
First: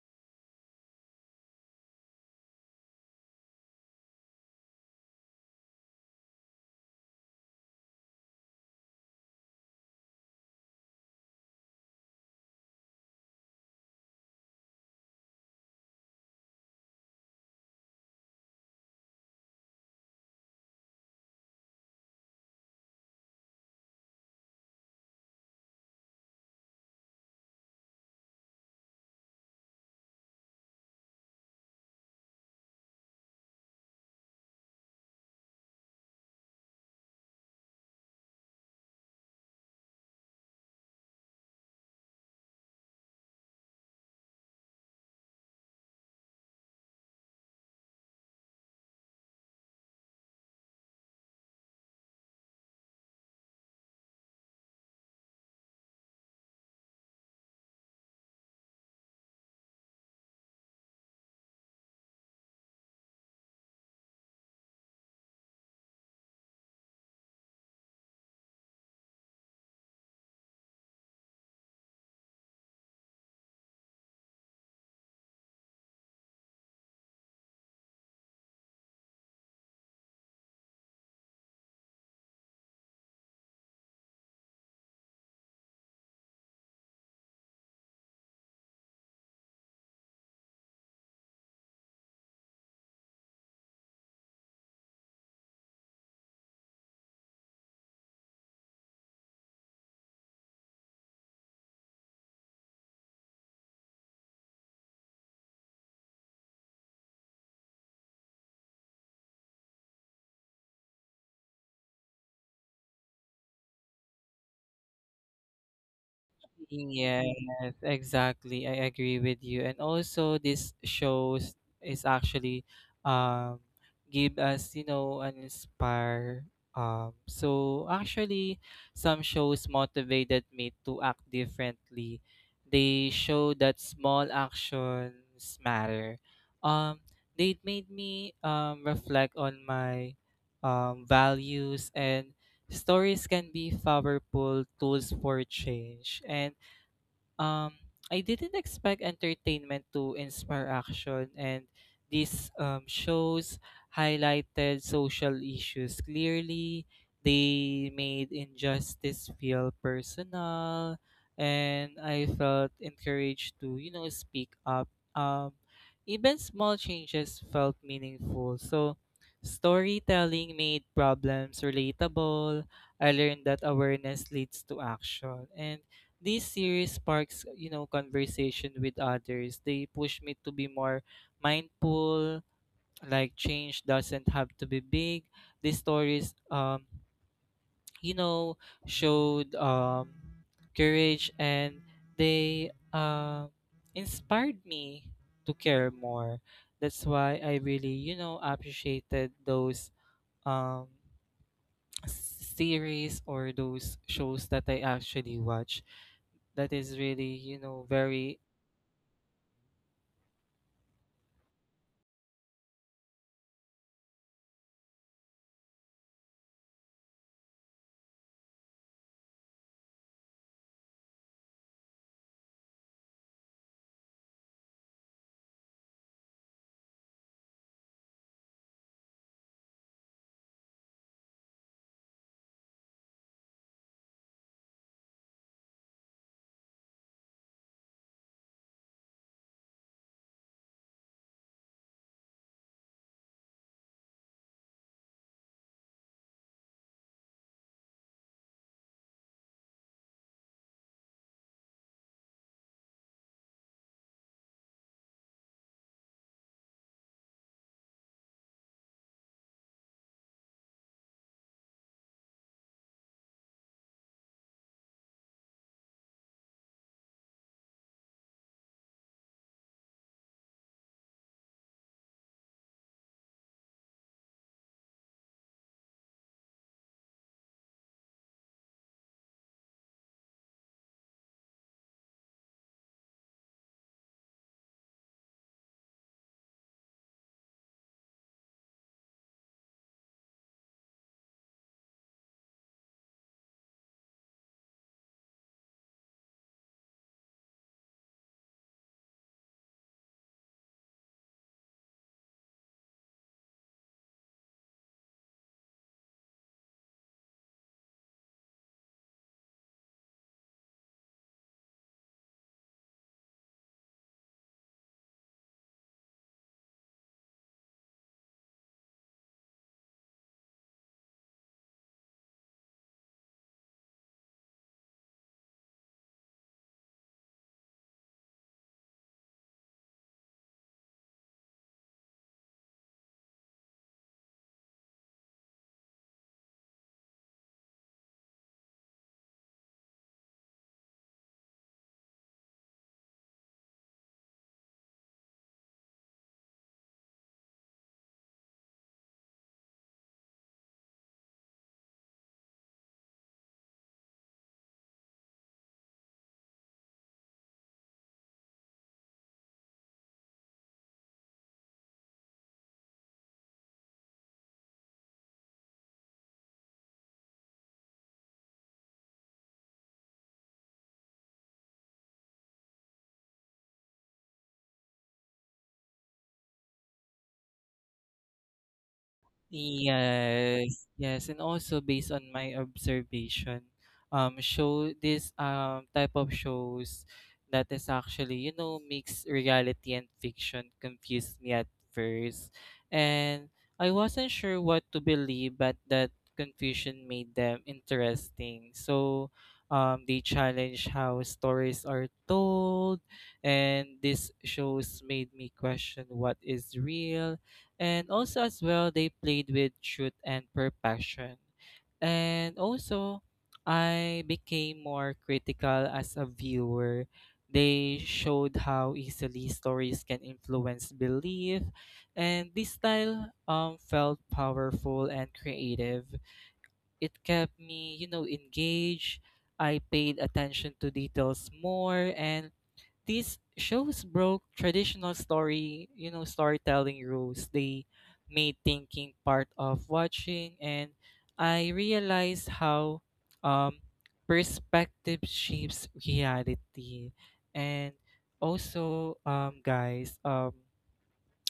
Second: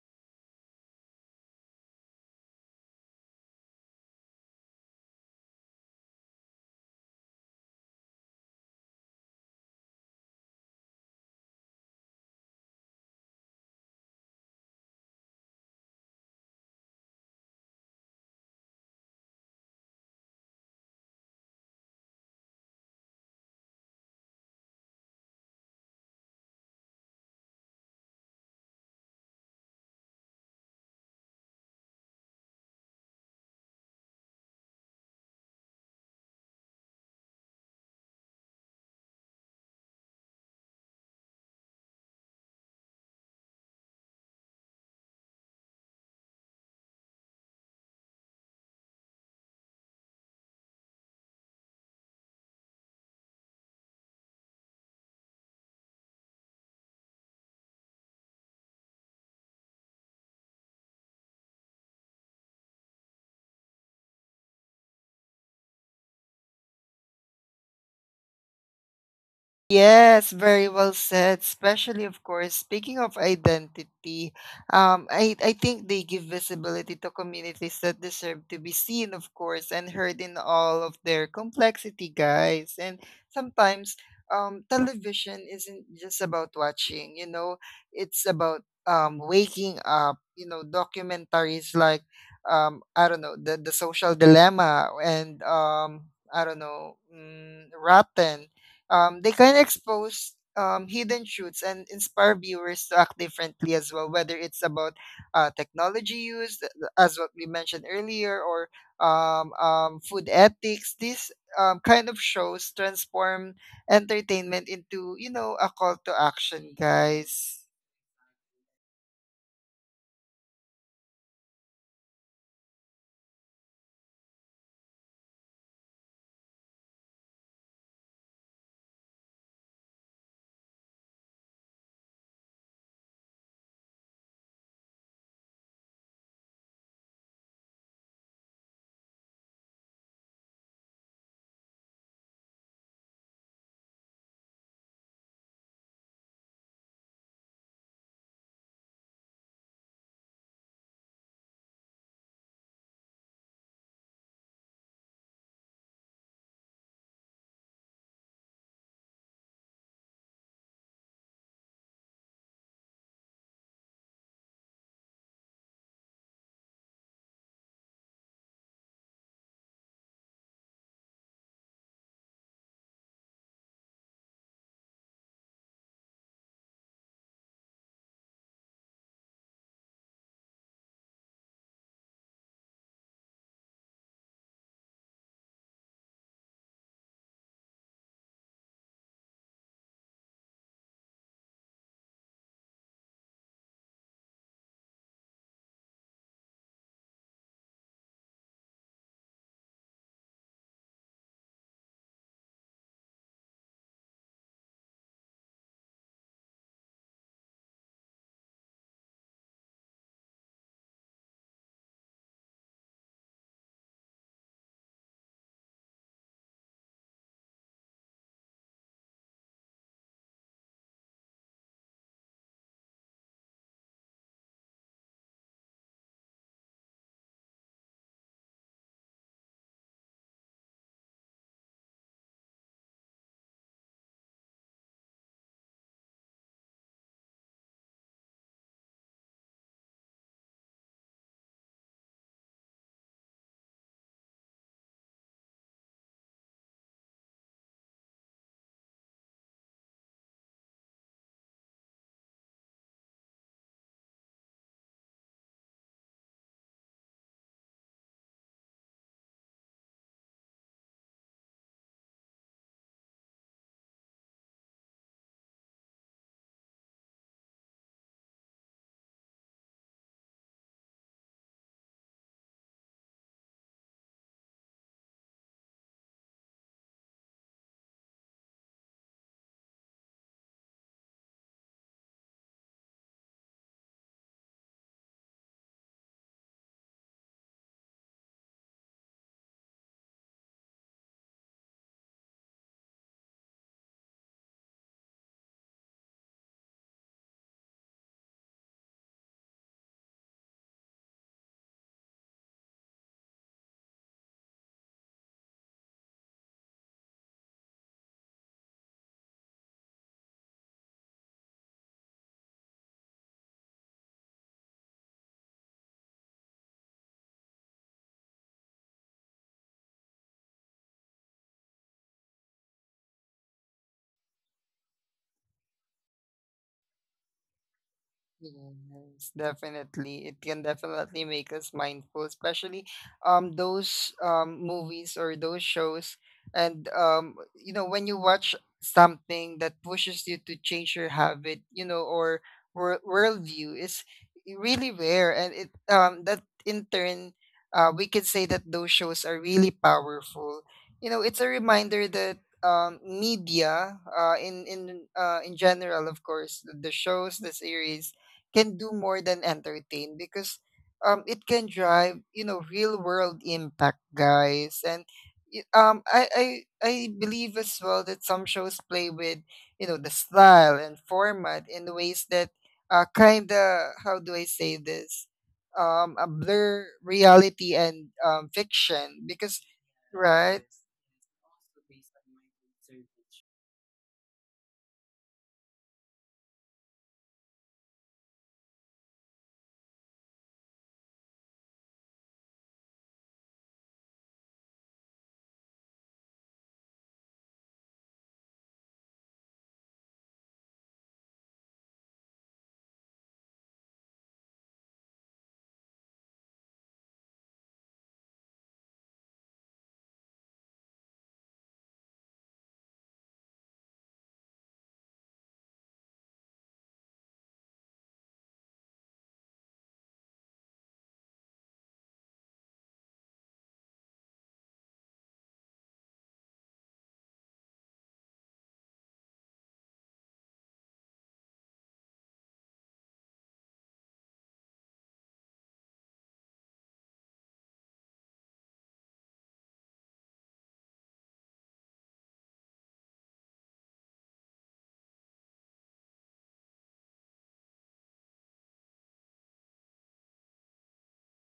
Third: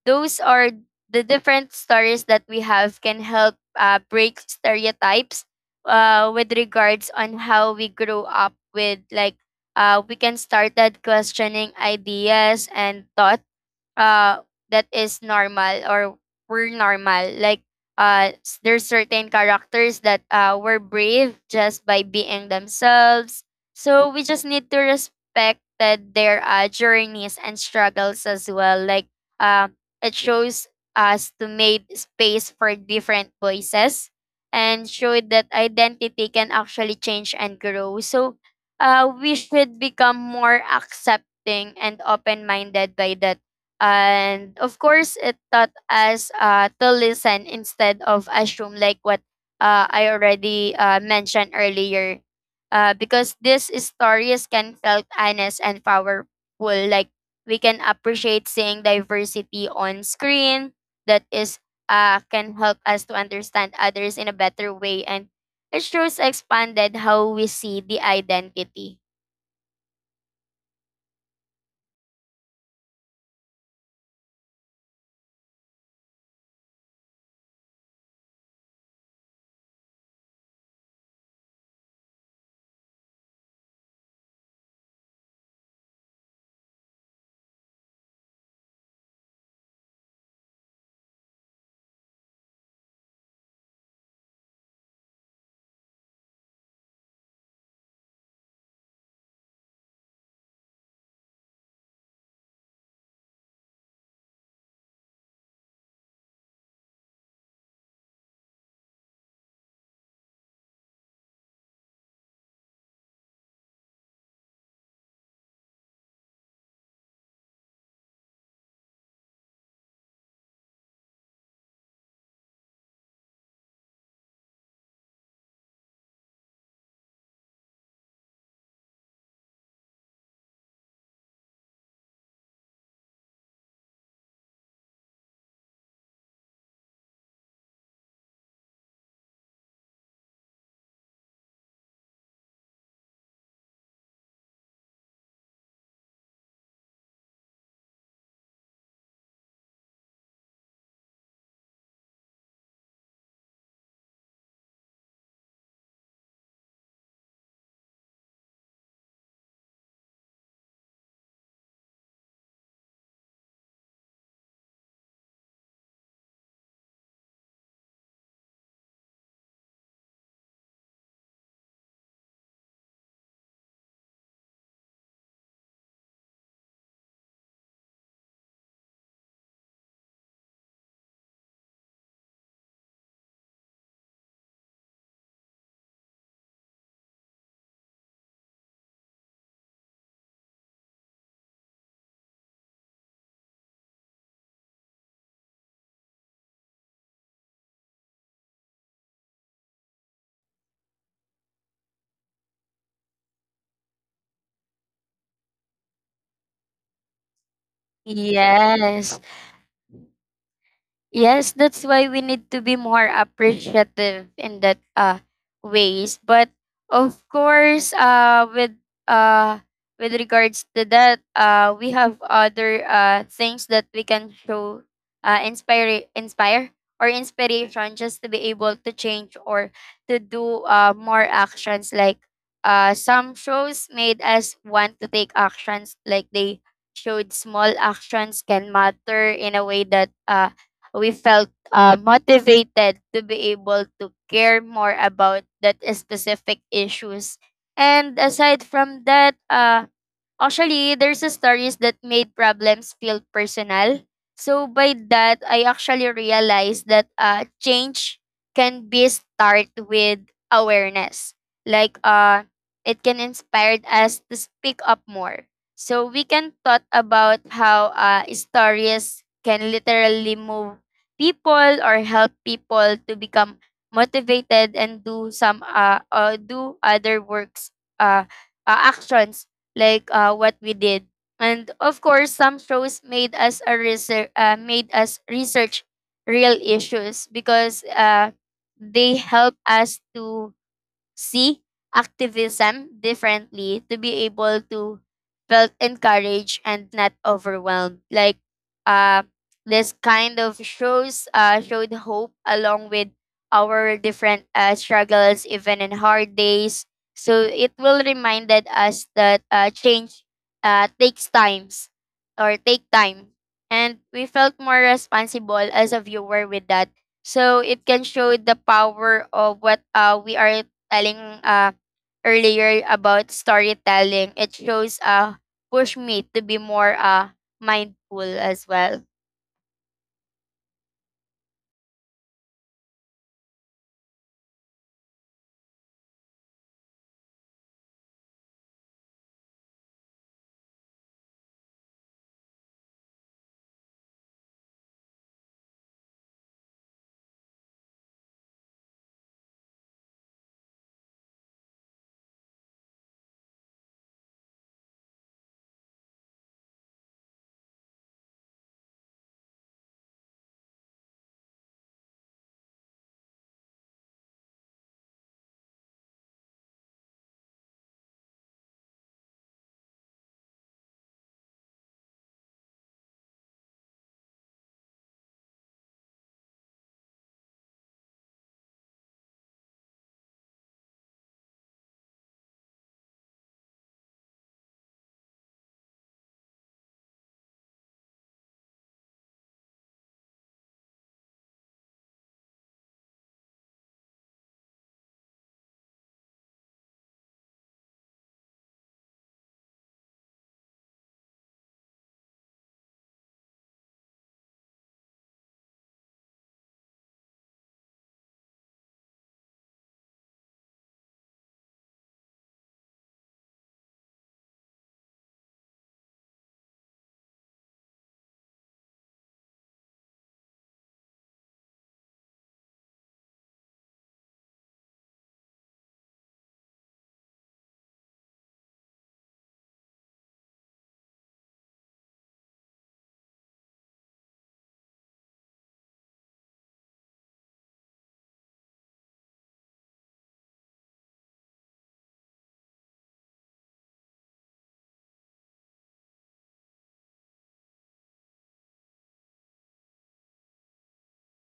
those are the different stories that we have can help break stereotypes with regards on how we grew up with. Like we can start that questioning ideas and thoughts uh that is normal, or we're normal, like there's certain characters that were brave just by being themselves. So we just need to respect that their journeys and struggles as well. Like uh, it shows us to make space for different voices and show that identity can actually change and grow. So we should become more accepting and open-minded by that. And of course, it taught us to listen instead of assume, like what I already mentioned earlier, because these stories can felt honest and powerful. Like we can appreciate seeing diversity on screen that is can help us to understand others in a better way, and it shows expanded how we see the identity. Yes, very well said. Especially, of course, speaking of identity, I think they give visibility to communities that deserve to be seen, of course, and heard in all of their complexity, guys. And sometimes television isn't just about watching, it's about waking up. You know, documentaries like, I don't know, the Social Dilemma and, I don't know, Rotten, they can expose hidden truths and inspire viewers to act differently as well, whether it's about technology use, as what we mentioned earlier, or food ethics. These kind of shows transform entertainment into, you know, a call to action, guys. Yes, exactly. I agree with you. And also this shows is actually um give us, you know, an inspire. So actually some shows motivated me to act differently. They show that small actions matter. Um they made me reflect on my values, and stories can be powerful tools for change, and um, I didn't expect entertainment to inspire action, and these shows highlighted social issues clearly. They made injustice feel personal, and I felt encouraged to, you know, speak up. Um, Even small changes felt meaningful. So, storytelling made problems relatable. I learned that awareness leads to action, and this series sparks, you know, conversation with others. They push me to be more mindful, like change doesn't have to be big. These stories you know, showed courage, and they inspired me to care more. That's why I really, you know, appreciated those um series or those shows that I actually watch, that is really, you know, very Yes. Yes, that's why we need to be more appreciative in that ways. But of course, uh with regards to that, we have other things that we can show inspire inspire or inspiration just to be able to change or to do more actions. Like some shows made us want to take actions, like they showed small actions can matter in a way that we felt motivated to be able to care more about that specific issues. And aside from that, actually, there's a stories that made problems feel personal. So by that, I actually realized that change can be start with awareness. Like it can inspire us to speak up more. So we can thought about how stories can literally move people or help people to become motivated and do some do other works uh, actions, like what we did. And of course, some shows made us research real issues, because they help us to see activism differently to be able to felt encouraged and not overwhelmed. Like uh this kind of shows showed hope along with our different struggles even in hard days. So it will reminded us that change takes times or take time, and we felt more responsible as a viewer with that. So it can show the power of what we are telling earlier about storytelling. It shows push me to be more mindful as well. Yes, definitely. It can definitely make us mindful, especially those movies or those shows, and you know, when you watch something that pushes you to change your habit, you know, or worldview, is really rare. And it, that in turn, we could say that those shows are really powerful. You know, it's a reminder that media, in general, of course, the shows, the series, can do more than entertain, because it can drive, you know, real world impact, guys. And y- um I, I I believe as well that some shows play with, you know, the style and format in ways that kind of, how do I say this, a blur reality and fiction, because right. yes, yes, and also based on my observation, show this type of shows that is actually, you know, mix reality and fiction confused me at first, and I wasn't sure what to believe, but that confusion made them interesting. So, they challenge how stories are told, and these shows made me question what is real, and also as well they played with truth and perfection, and also I became more critical as a viewer. They showed how easily stories can influence belief, and this style felt powerful and creative. It kept me, you know, engaged. I paid attention to details more, and these shows broke traditional story, you know, storytelling rules. They made thinking part of watching, and I realized how um, perspective shapes reality. And also, guys,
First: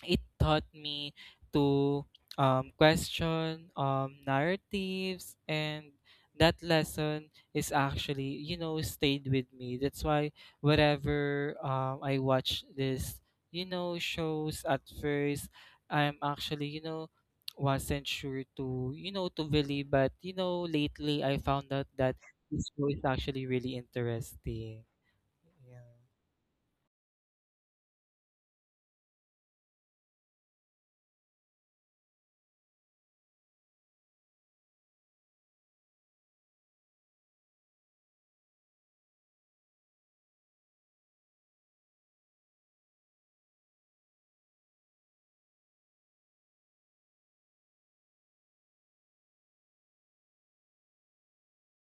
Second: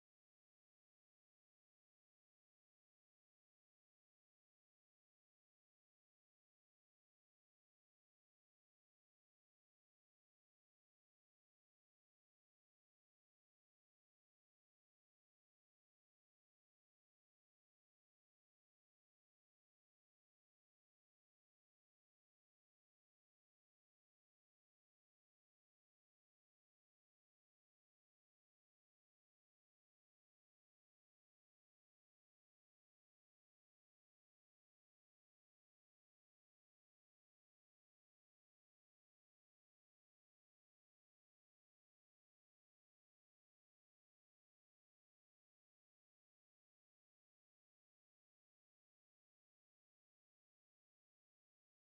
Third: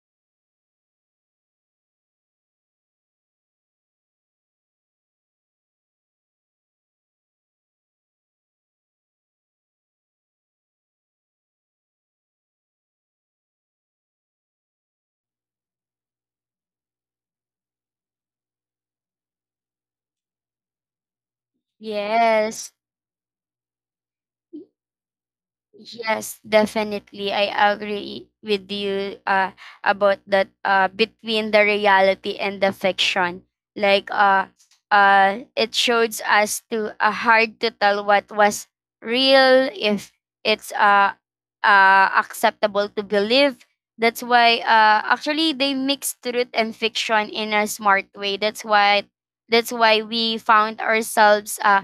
it taught me to question narratives, and that lesson is actually, you know, stayed with me. That's why whenever I watch this, you know, shows at first I'm actually, you know, wasn't sure to, you know, to believe, but you know lately I found out that this Yes. show is actually really interesting. Yeah. Yes, definitely. I agree with you about that between the reality and the fiction. Like it shows us to hard to tell what was real, if it's acceptable to believe. That's why actually they mix truth and fiction in a smart way. That's why we found ourselves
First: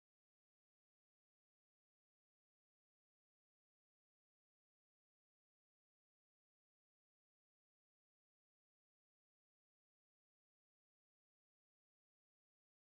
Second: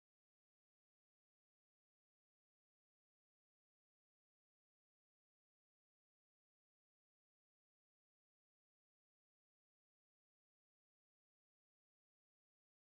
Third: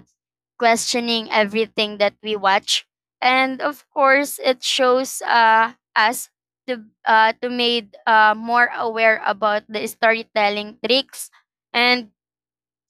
questioning everything that we watch. And of course, it shows us to made more aware about the storytelling tricks, and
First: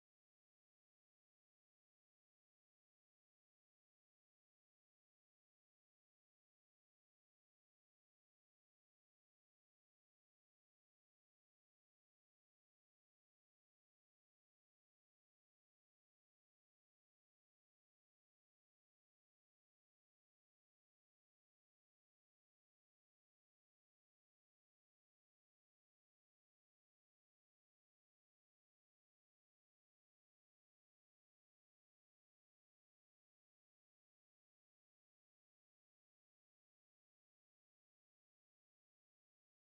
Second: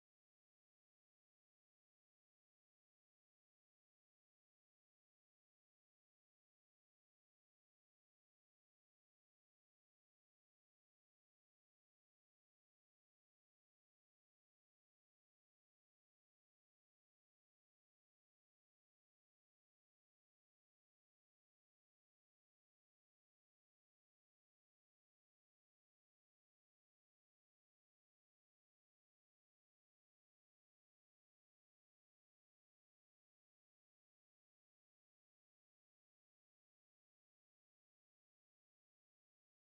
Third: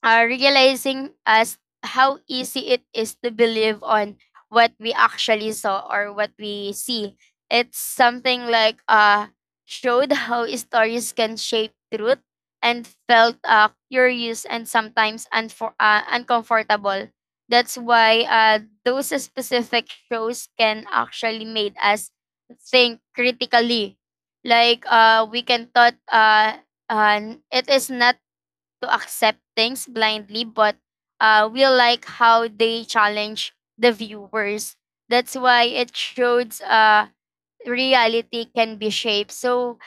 realizing us how easy it is to believe on what we actually saw or what we see. It's something like showed how stories can shape truth and felt curious and sometimes uncomfortable. That's why those specific shows can actually made us think critically. Like we can thought it is not to accept things blindly, but we like how they challenge the viewers. That's why it shows reality can be shaped. So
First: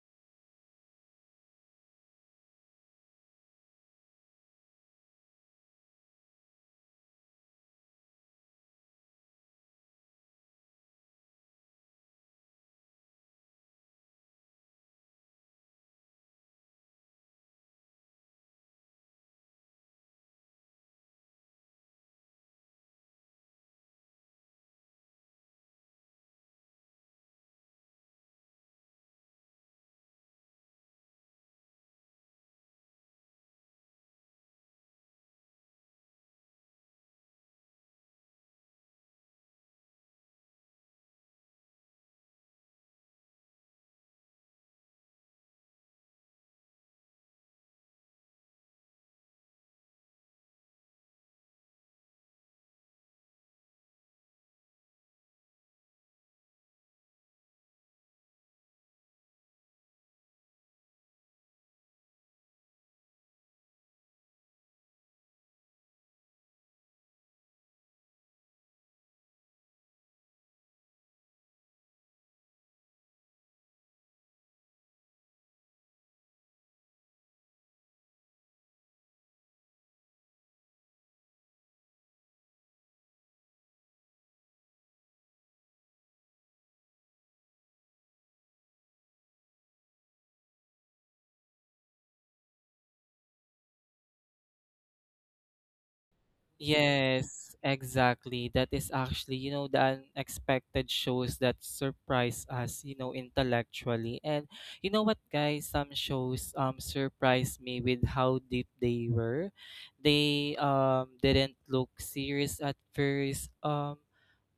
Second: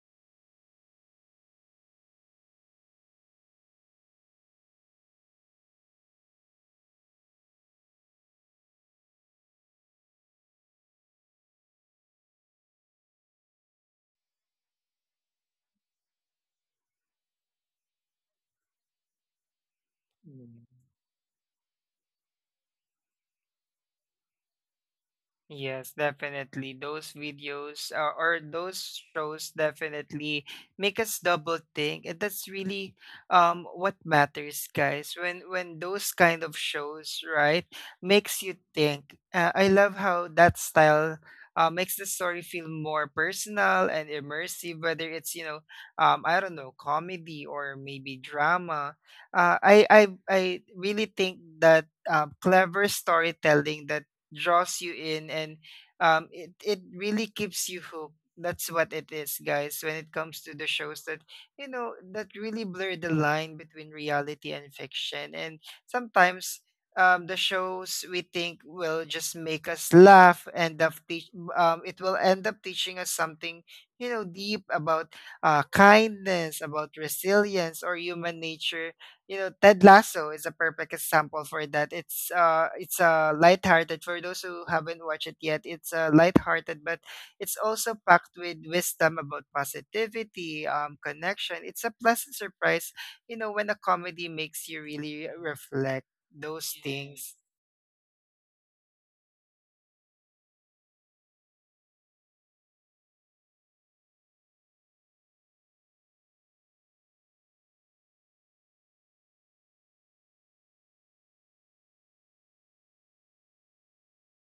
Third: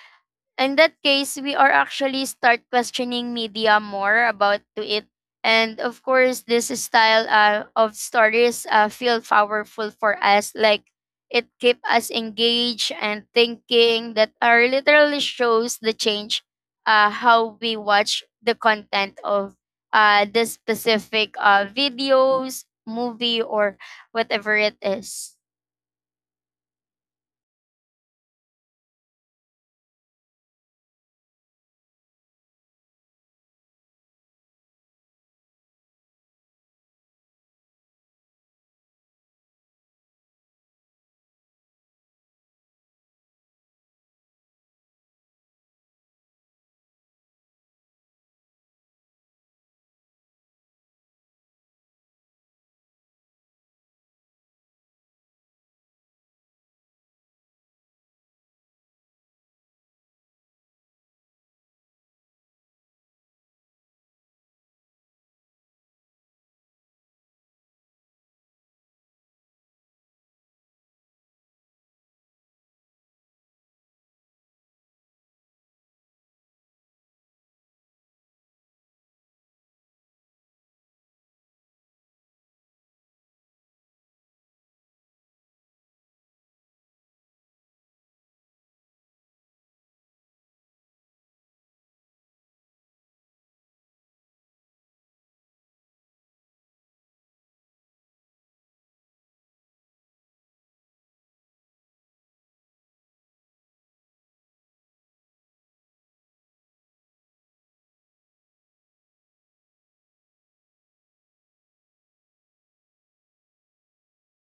in that case, we are actually start questioning media more about to it. And of course, this style of stories feel powerful for us. Like it keep us engaged and thinking that are literally shows the change how we watch the content of the specific videos, movie, or whatever it is. Yes, definitely. Those videos, or those shows, definitely make us double think, and that's really what matters, guys. When those kind of shows, right, makes you think. I love how that style makes the story feel more personal and immersive. Whether it's, you know, I don't know, comedy or maybe drama. Uh, I I I really think that clever storytelling that draws you in and it really keeps you hooked. That's what it is, guys, when it comes to the shows that, you know, that really blur the line between reality and fiction. And sometimes the shows we think will just make us laugh end up teaching us something, you know, deep about kindness, about resilience, or human nature. You know, Ted Lasso is a perfect example for that. It's a lighthearted. For those who haven't watched it yet, it's, lighthearted, but it's also packed with wisdom about positivity, connection. It's a pleasant surprise, you know, when a comedy makes you really reflect those things. Yes, exactly. That is actually, you know, the unexpected shows that surprise us, you know, intellectually. And you know what, guys? Some shows surprised me with how deep they were. They didn't look serious at first.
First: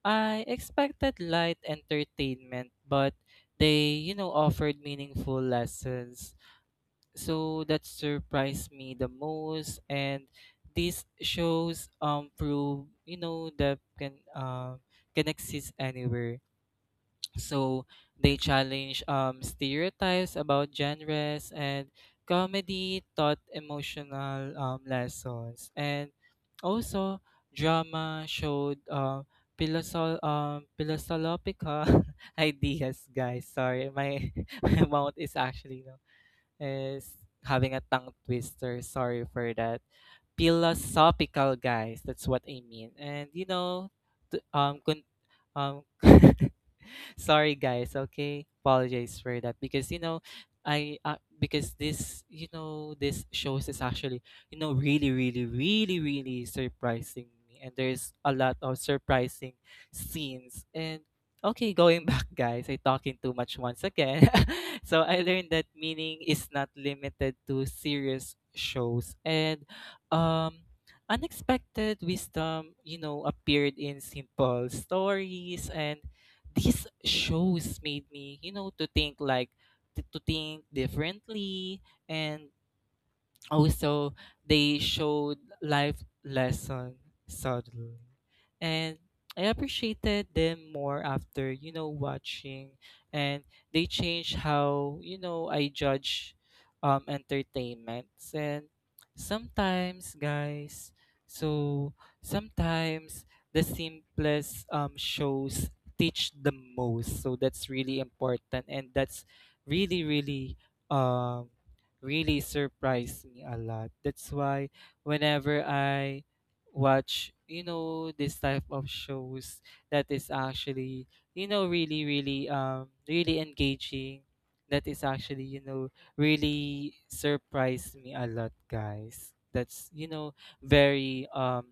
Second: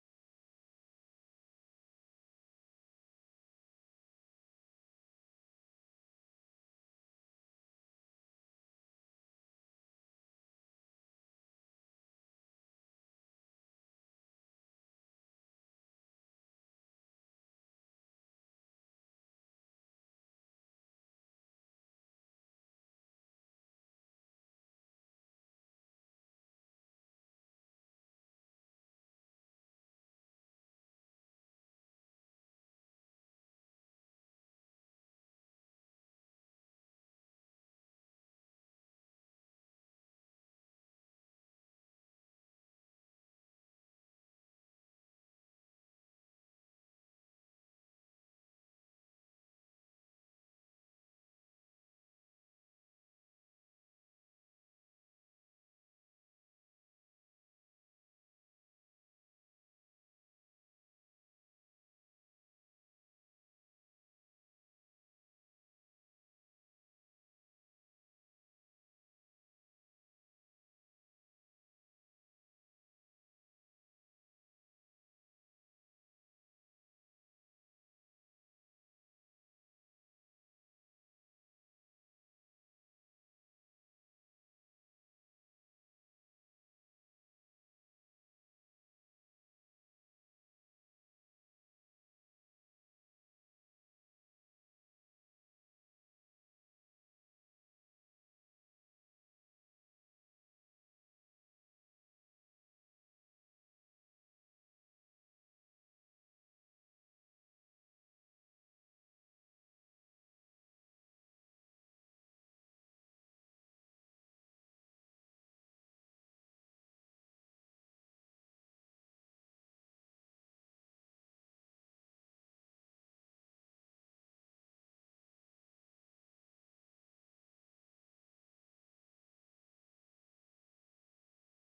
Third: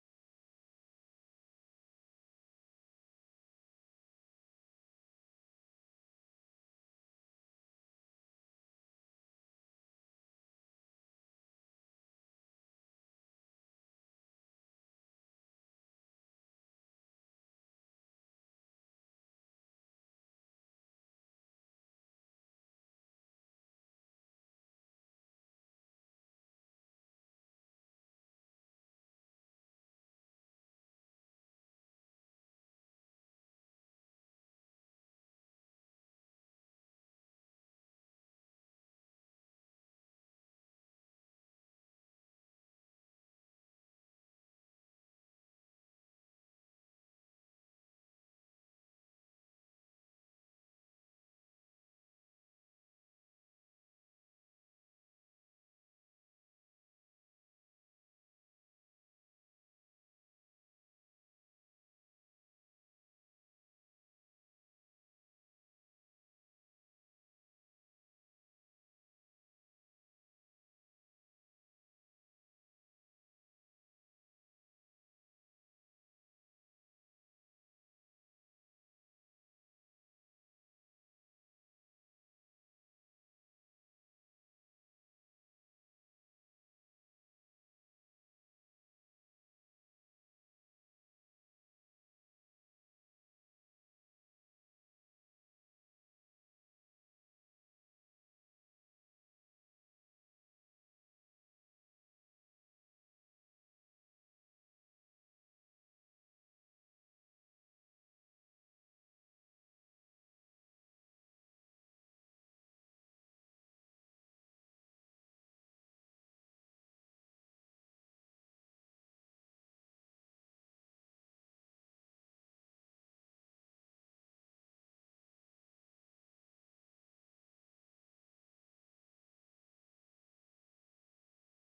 I expected light entertainment, but they, you know, offered meaningful lessons. So that surprised me the most, and this shows prove, you know, that can exist anywhere. So they challenge stereotypes about genres, and comedy taught emotional lessons, and also drama showed philosophical ideas, guys. Sorry, my, my mouth is actually no, is having a tongue twister. Sorry for that. Philosophical, guys. That's what I mean. And you know, t- um, con- um, sorry, guys. Okay, apologize for that, because you know, I because this, you know, this shows is actually, you know, really really really really surprising me, and there's a lot of surprising scenes and okay, going back, guys. I talking too much once again. so I learned that meaning is not limited to serious shows, and um, unexpected wisdom, you know, appeared in simple stories, and these shows made me, you know, to think like to think differently, and also, they showed life lesson subtly. And I appreciated them more after, you know, watching, and they changed how, you know, I judge entertainments, and sometimes guys, so sometimes the simplest shows teach the most. So that's really important, and that's really really um really surprised me a lot. That's why whenever I watch, you know, this type of shows that is actually, you know, really, really, really engaging, that is actually, you know, really surprised me a lot, guys. That's, you know, very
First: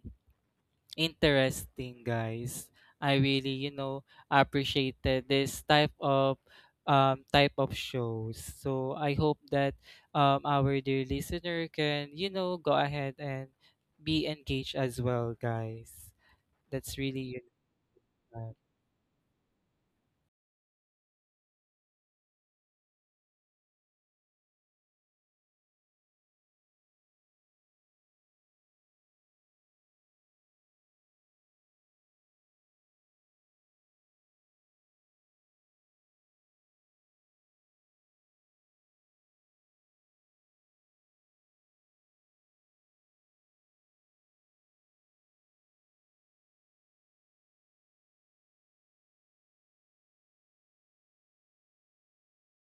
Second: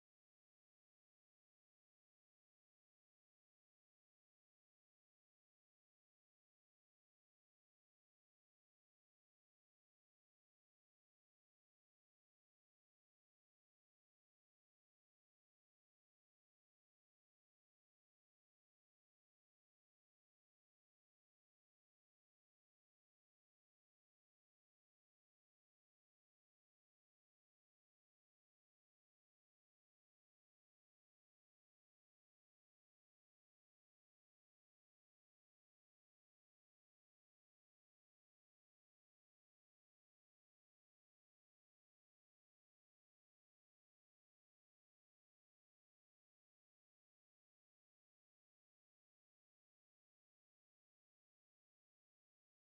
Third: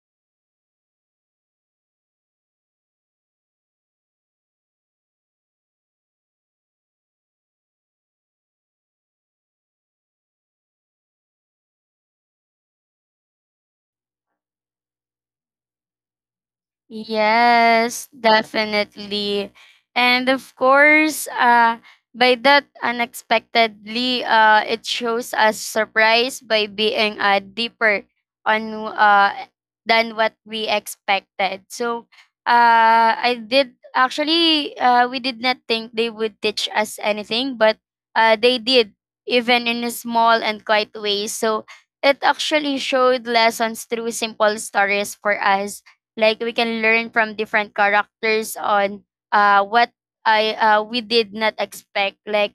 interesting, guys. I really, you know, appreciated this type of shows. So I hope that our dear listener can, you know, go ahead and be engaged as well, guys. That's really you. Yes, definitely. And of course, by that unexpectedly, it shows us surprise by being deeper on than what we expected. So, I did actually we did not think they would teach us anything, but they did, even in a small and quiet way. So it actually showed lessons through simple stories for us. Like we can learn from different characters on what I we did not expect. Like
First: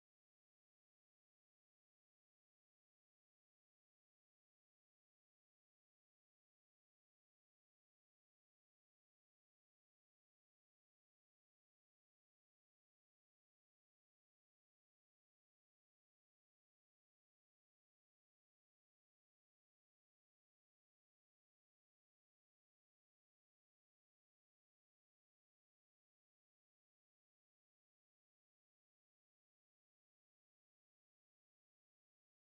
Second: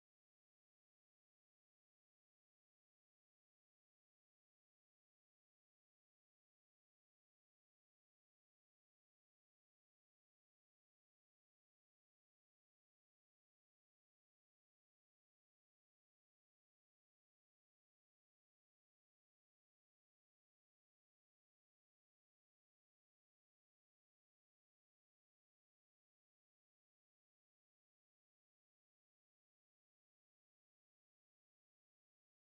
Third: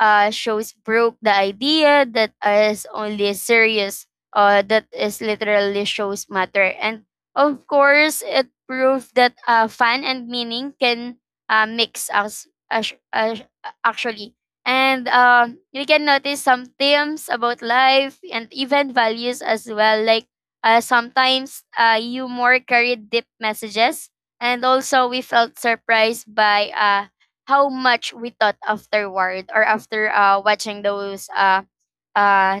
shows broke the idea that is only serious, that is literally shows matter. And of course, it proved that fun and meaning can mix as, actually. And um, you can notice some themes about life and even values as well. Like sometimes humor carried deep messages, and also we felt surprised by how much we thought afterward or after watching those uh,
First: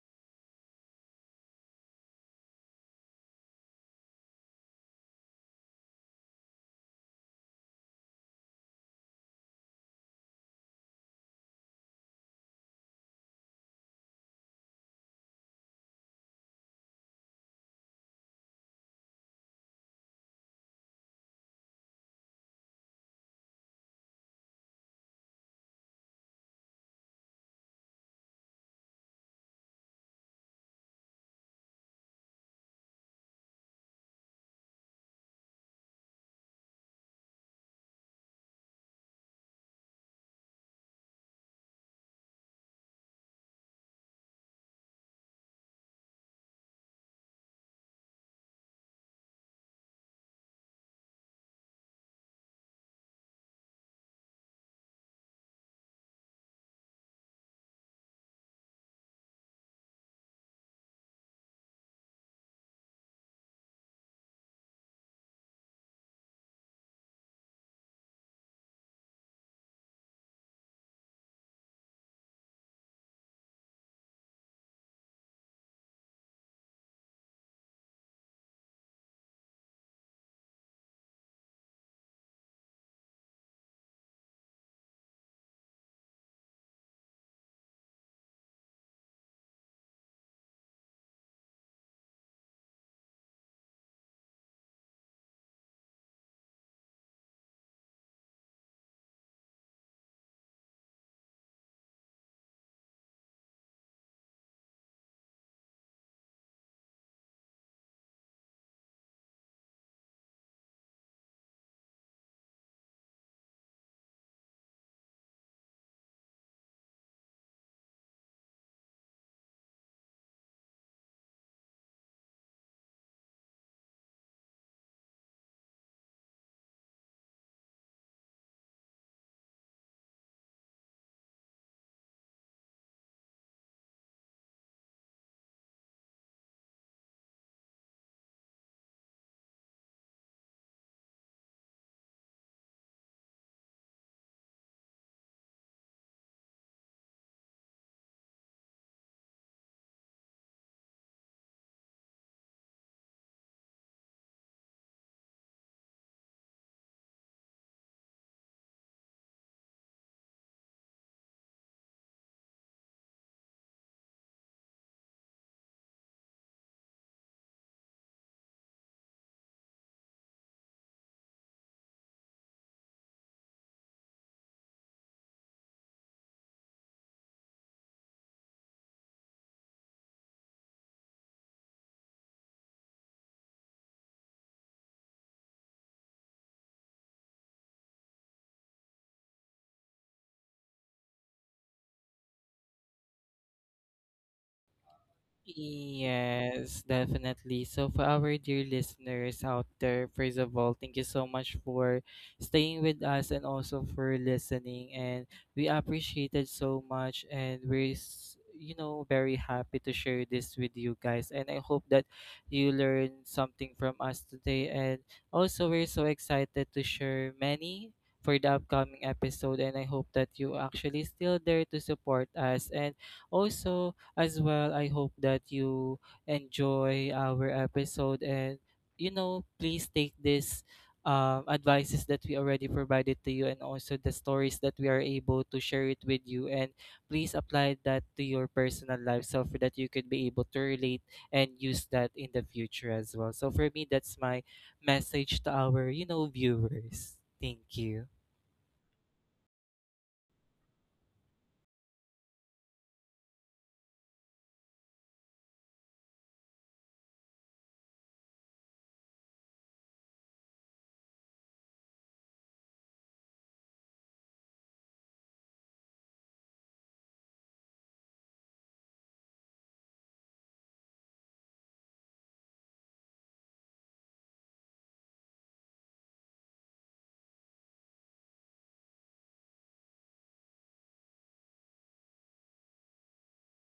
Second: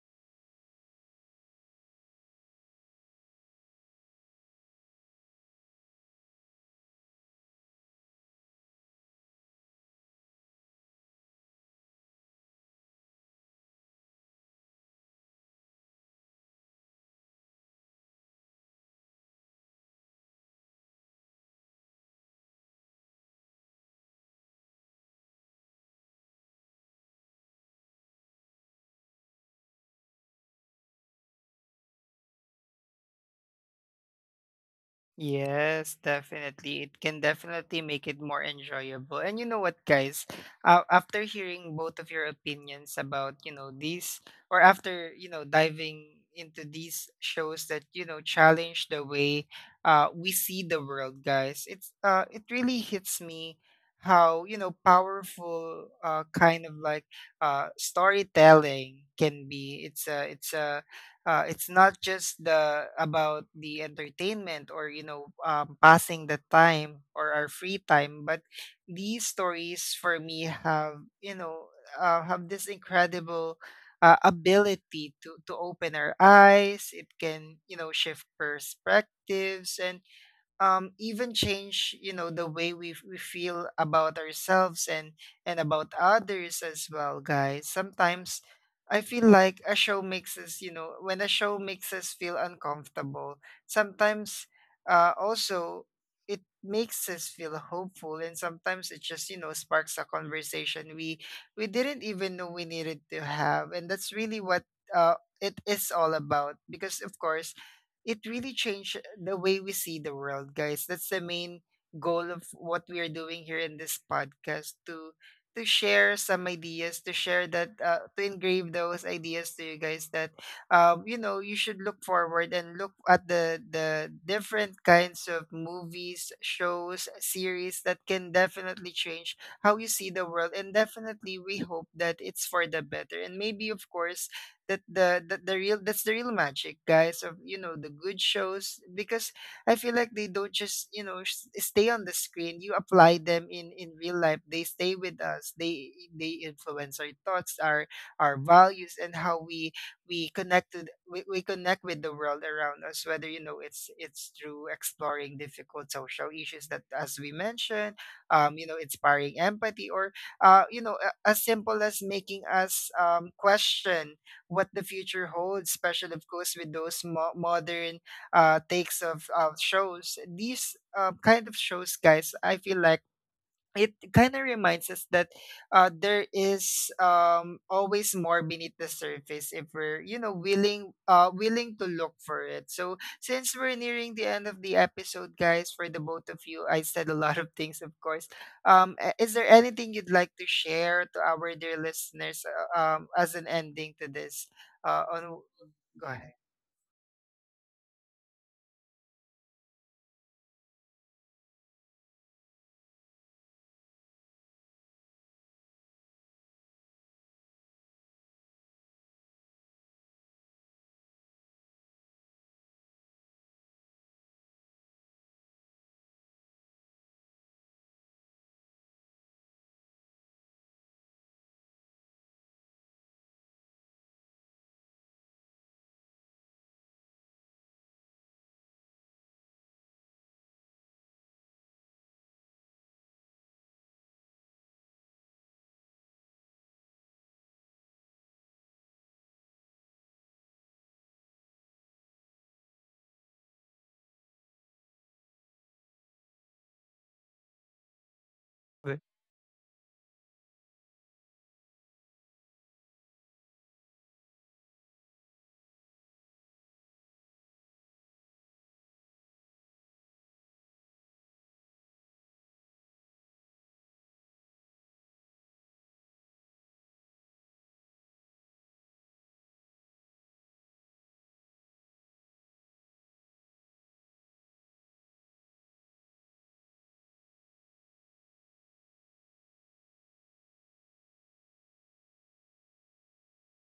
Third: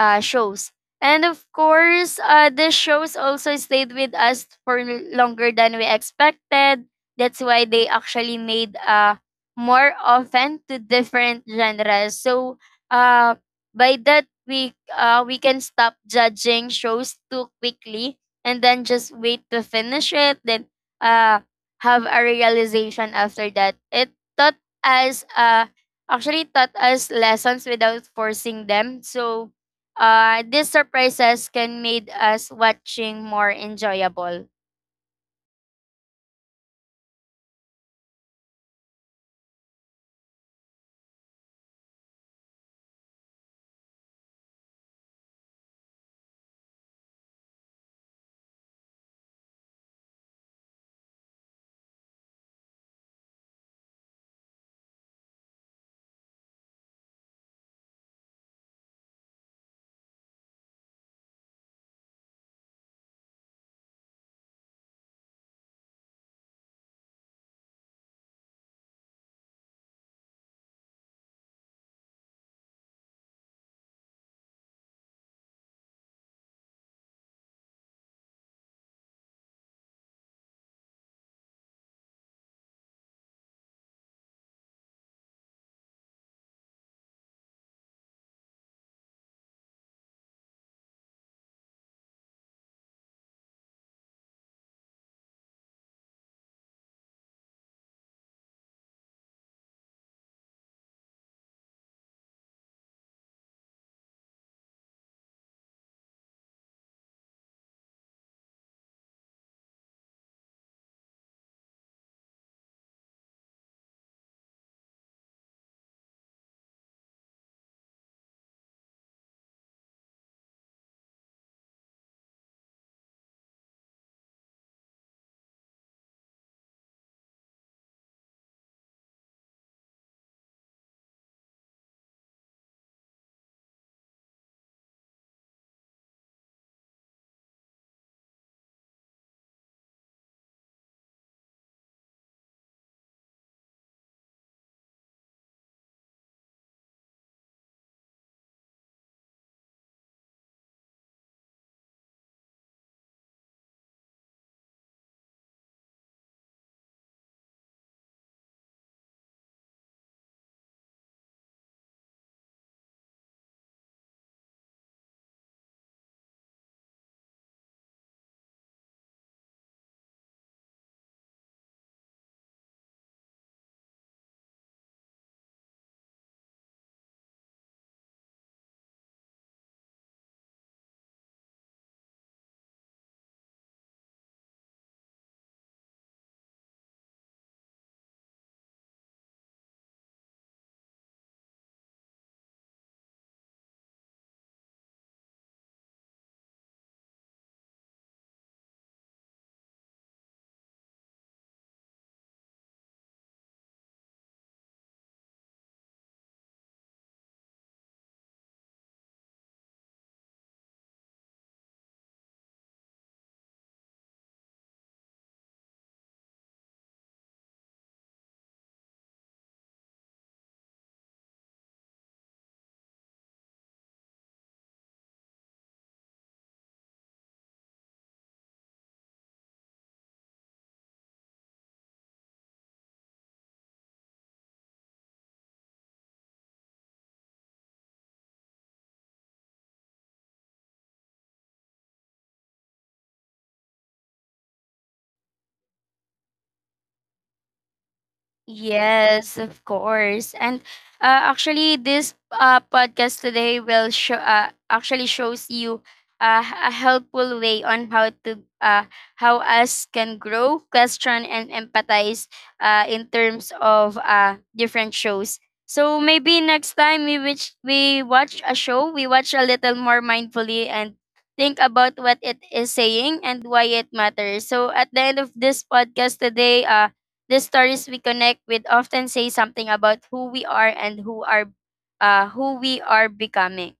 shows. And of course, the shows also stayed with us for longer than we expected. That's why they actually made more often to different genres. So uh, by that, we can stop judging shows too quickly and then just wait to finish it, then uh, have a realization after that. Taught us, uh, actually taught us lessons without forcing them. So these surprises can made us watching more enjoyable. Yes, definitely. It can definitely make it more enjoyable. And you know what, guys? After hearing both of your opinions about, you know, these, or after, you know, diving into these shows that, you know, challenge the way we see the world, guys, it's, it really hits me how, you know, powerful, kind of like, storytelling can be. It's not just the about the entertainment, or, you know, passing the time or our free time, but these stories, for me, have, you know, have this incredible ability to open our eyes. It can, you know, shift perspectives and, even change, you know, the way we feel about ourselves and about others as well, guys. Sometimes I feel like a show makes us, you know, when a show makes us feel uncomfortable, sometimes, also, it makes us feel hopeful, and sometimes it just, you know, sparks a conversation we didn't even know we needed to have. And that's really what uh it is all about, because of course it really changed the way we see the world, guys. That's the main goal of what we are doing here in this podcast, to share some ideas, to share that, to engrave those ideas to you guys, that, you know, you should look forward and look at the different kinds of movies, shows, series that can definitely change how you see the world. And definitely we hope that it's for the better. And maybe, of course, that's the real magic, guys, of, you know, the good shows, because I feel like they don't just, you know, stay on the screen. You apply them in real life. They stay with us. They influence our thoughts, our values, and how we connect to we connect with the world around us, whether, you know, it's through exploring difficult social issues that, as we mentioned, you know, inspiring empathy, or, you know, as simple as making us question what the future holds, especially of course with those modern takes of shows. These, kind of shows, guys, I feel like it kind of reminds us that, there is, always more beneath the surface if we're, you know, willing, willing to look for it. So, since we're nearing the end of the episode, guys, for the both of you, I said a lot of things, of course. Is there anything you'd like to share to our dear listeners, as an ending to this, on go ahead. Yes, definitely. So, for our dear listeners out there, first of all, thank you so much for staying with us and also for listening. And we appreciate it so much. And we're, you know, very happy to share this with you guys. And I hope that you learned something from us today. And also, we're so excited to share many for the upcoming episode. And I hope that you actually still there to support us. And also, as well, I hope that you enjoy our episode and you know, please take this advices that we already provided to you, and also the stories that we are able to share it with you, and please apply that to your personal life, so for that you could be able to relate and use that in the future as well. So for me that's my message to our, you know, viewers. Thank you. Yes, of course. And actually, this podcast today will show actually shows you a helpful way on how to how us can grow, question, and empathize in terms of different shows. So maybe next time we which we watch a show, we watch a little more mindfully and think about what it is saying and why it matters. So at the end of this podcast today, the stories we connect with often say something about who we are and who are who we are becoming.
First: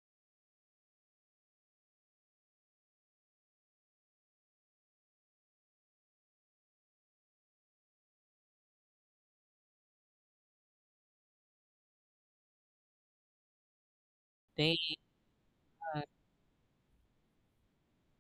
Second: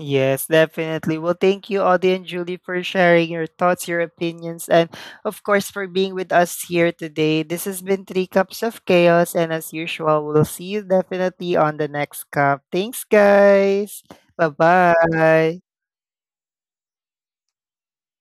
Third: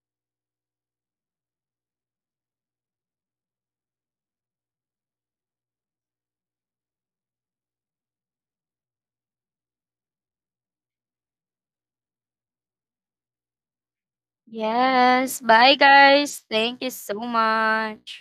Yes, definitely. Well, thank you, Audie and Julie, for sharing your thoughts, your opinions, and of course, for being with us here today. This has been Three Cups of Chaos, and as usual, we'll see you definitely on the next cup. Thanks, guys. Bye Thank Yes. bye. Bye guys. Thank you so much.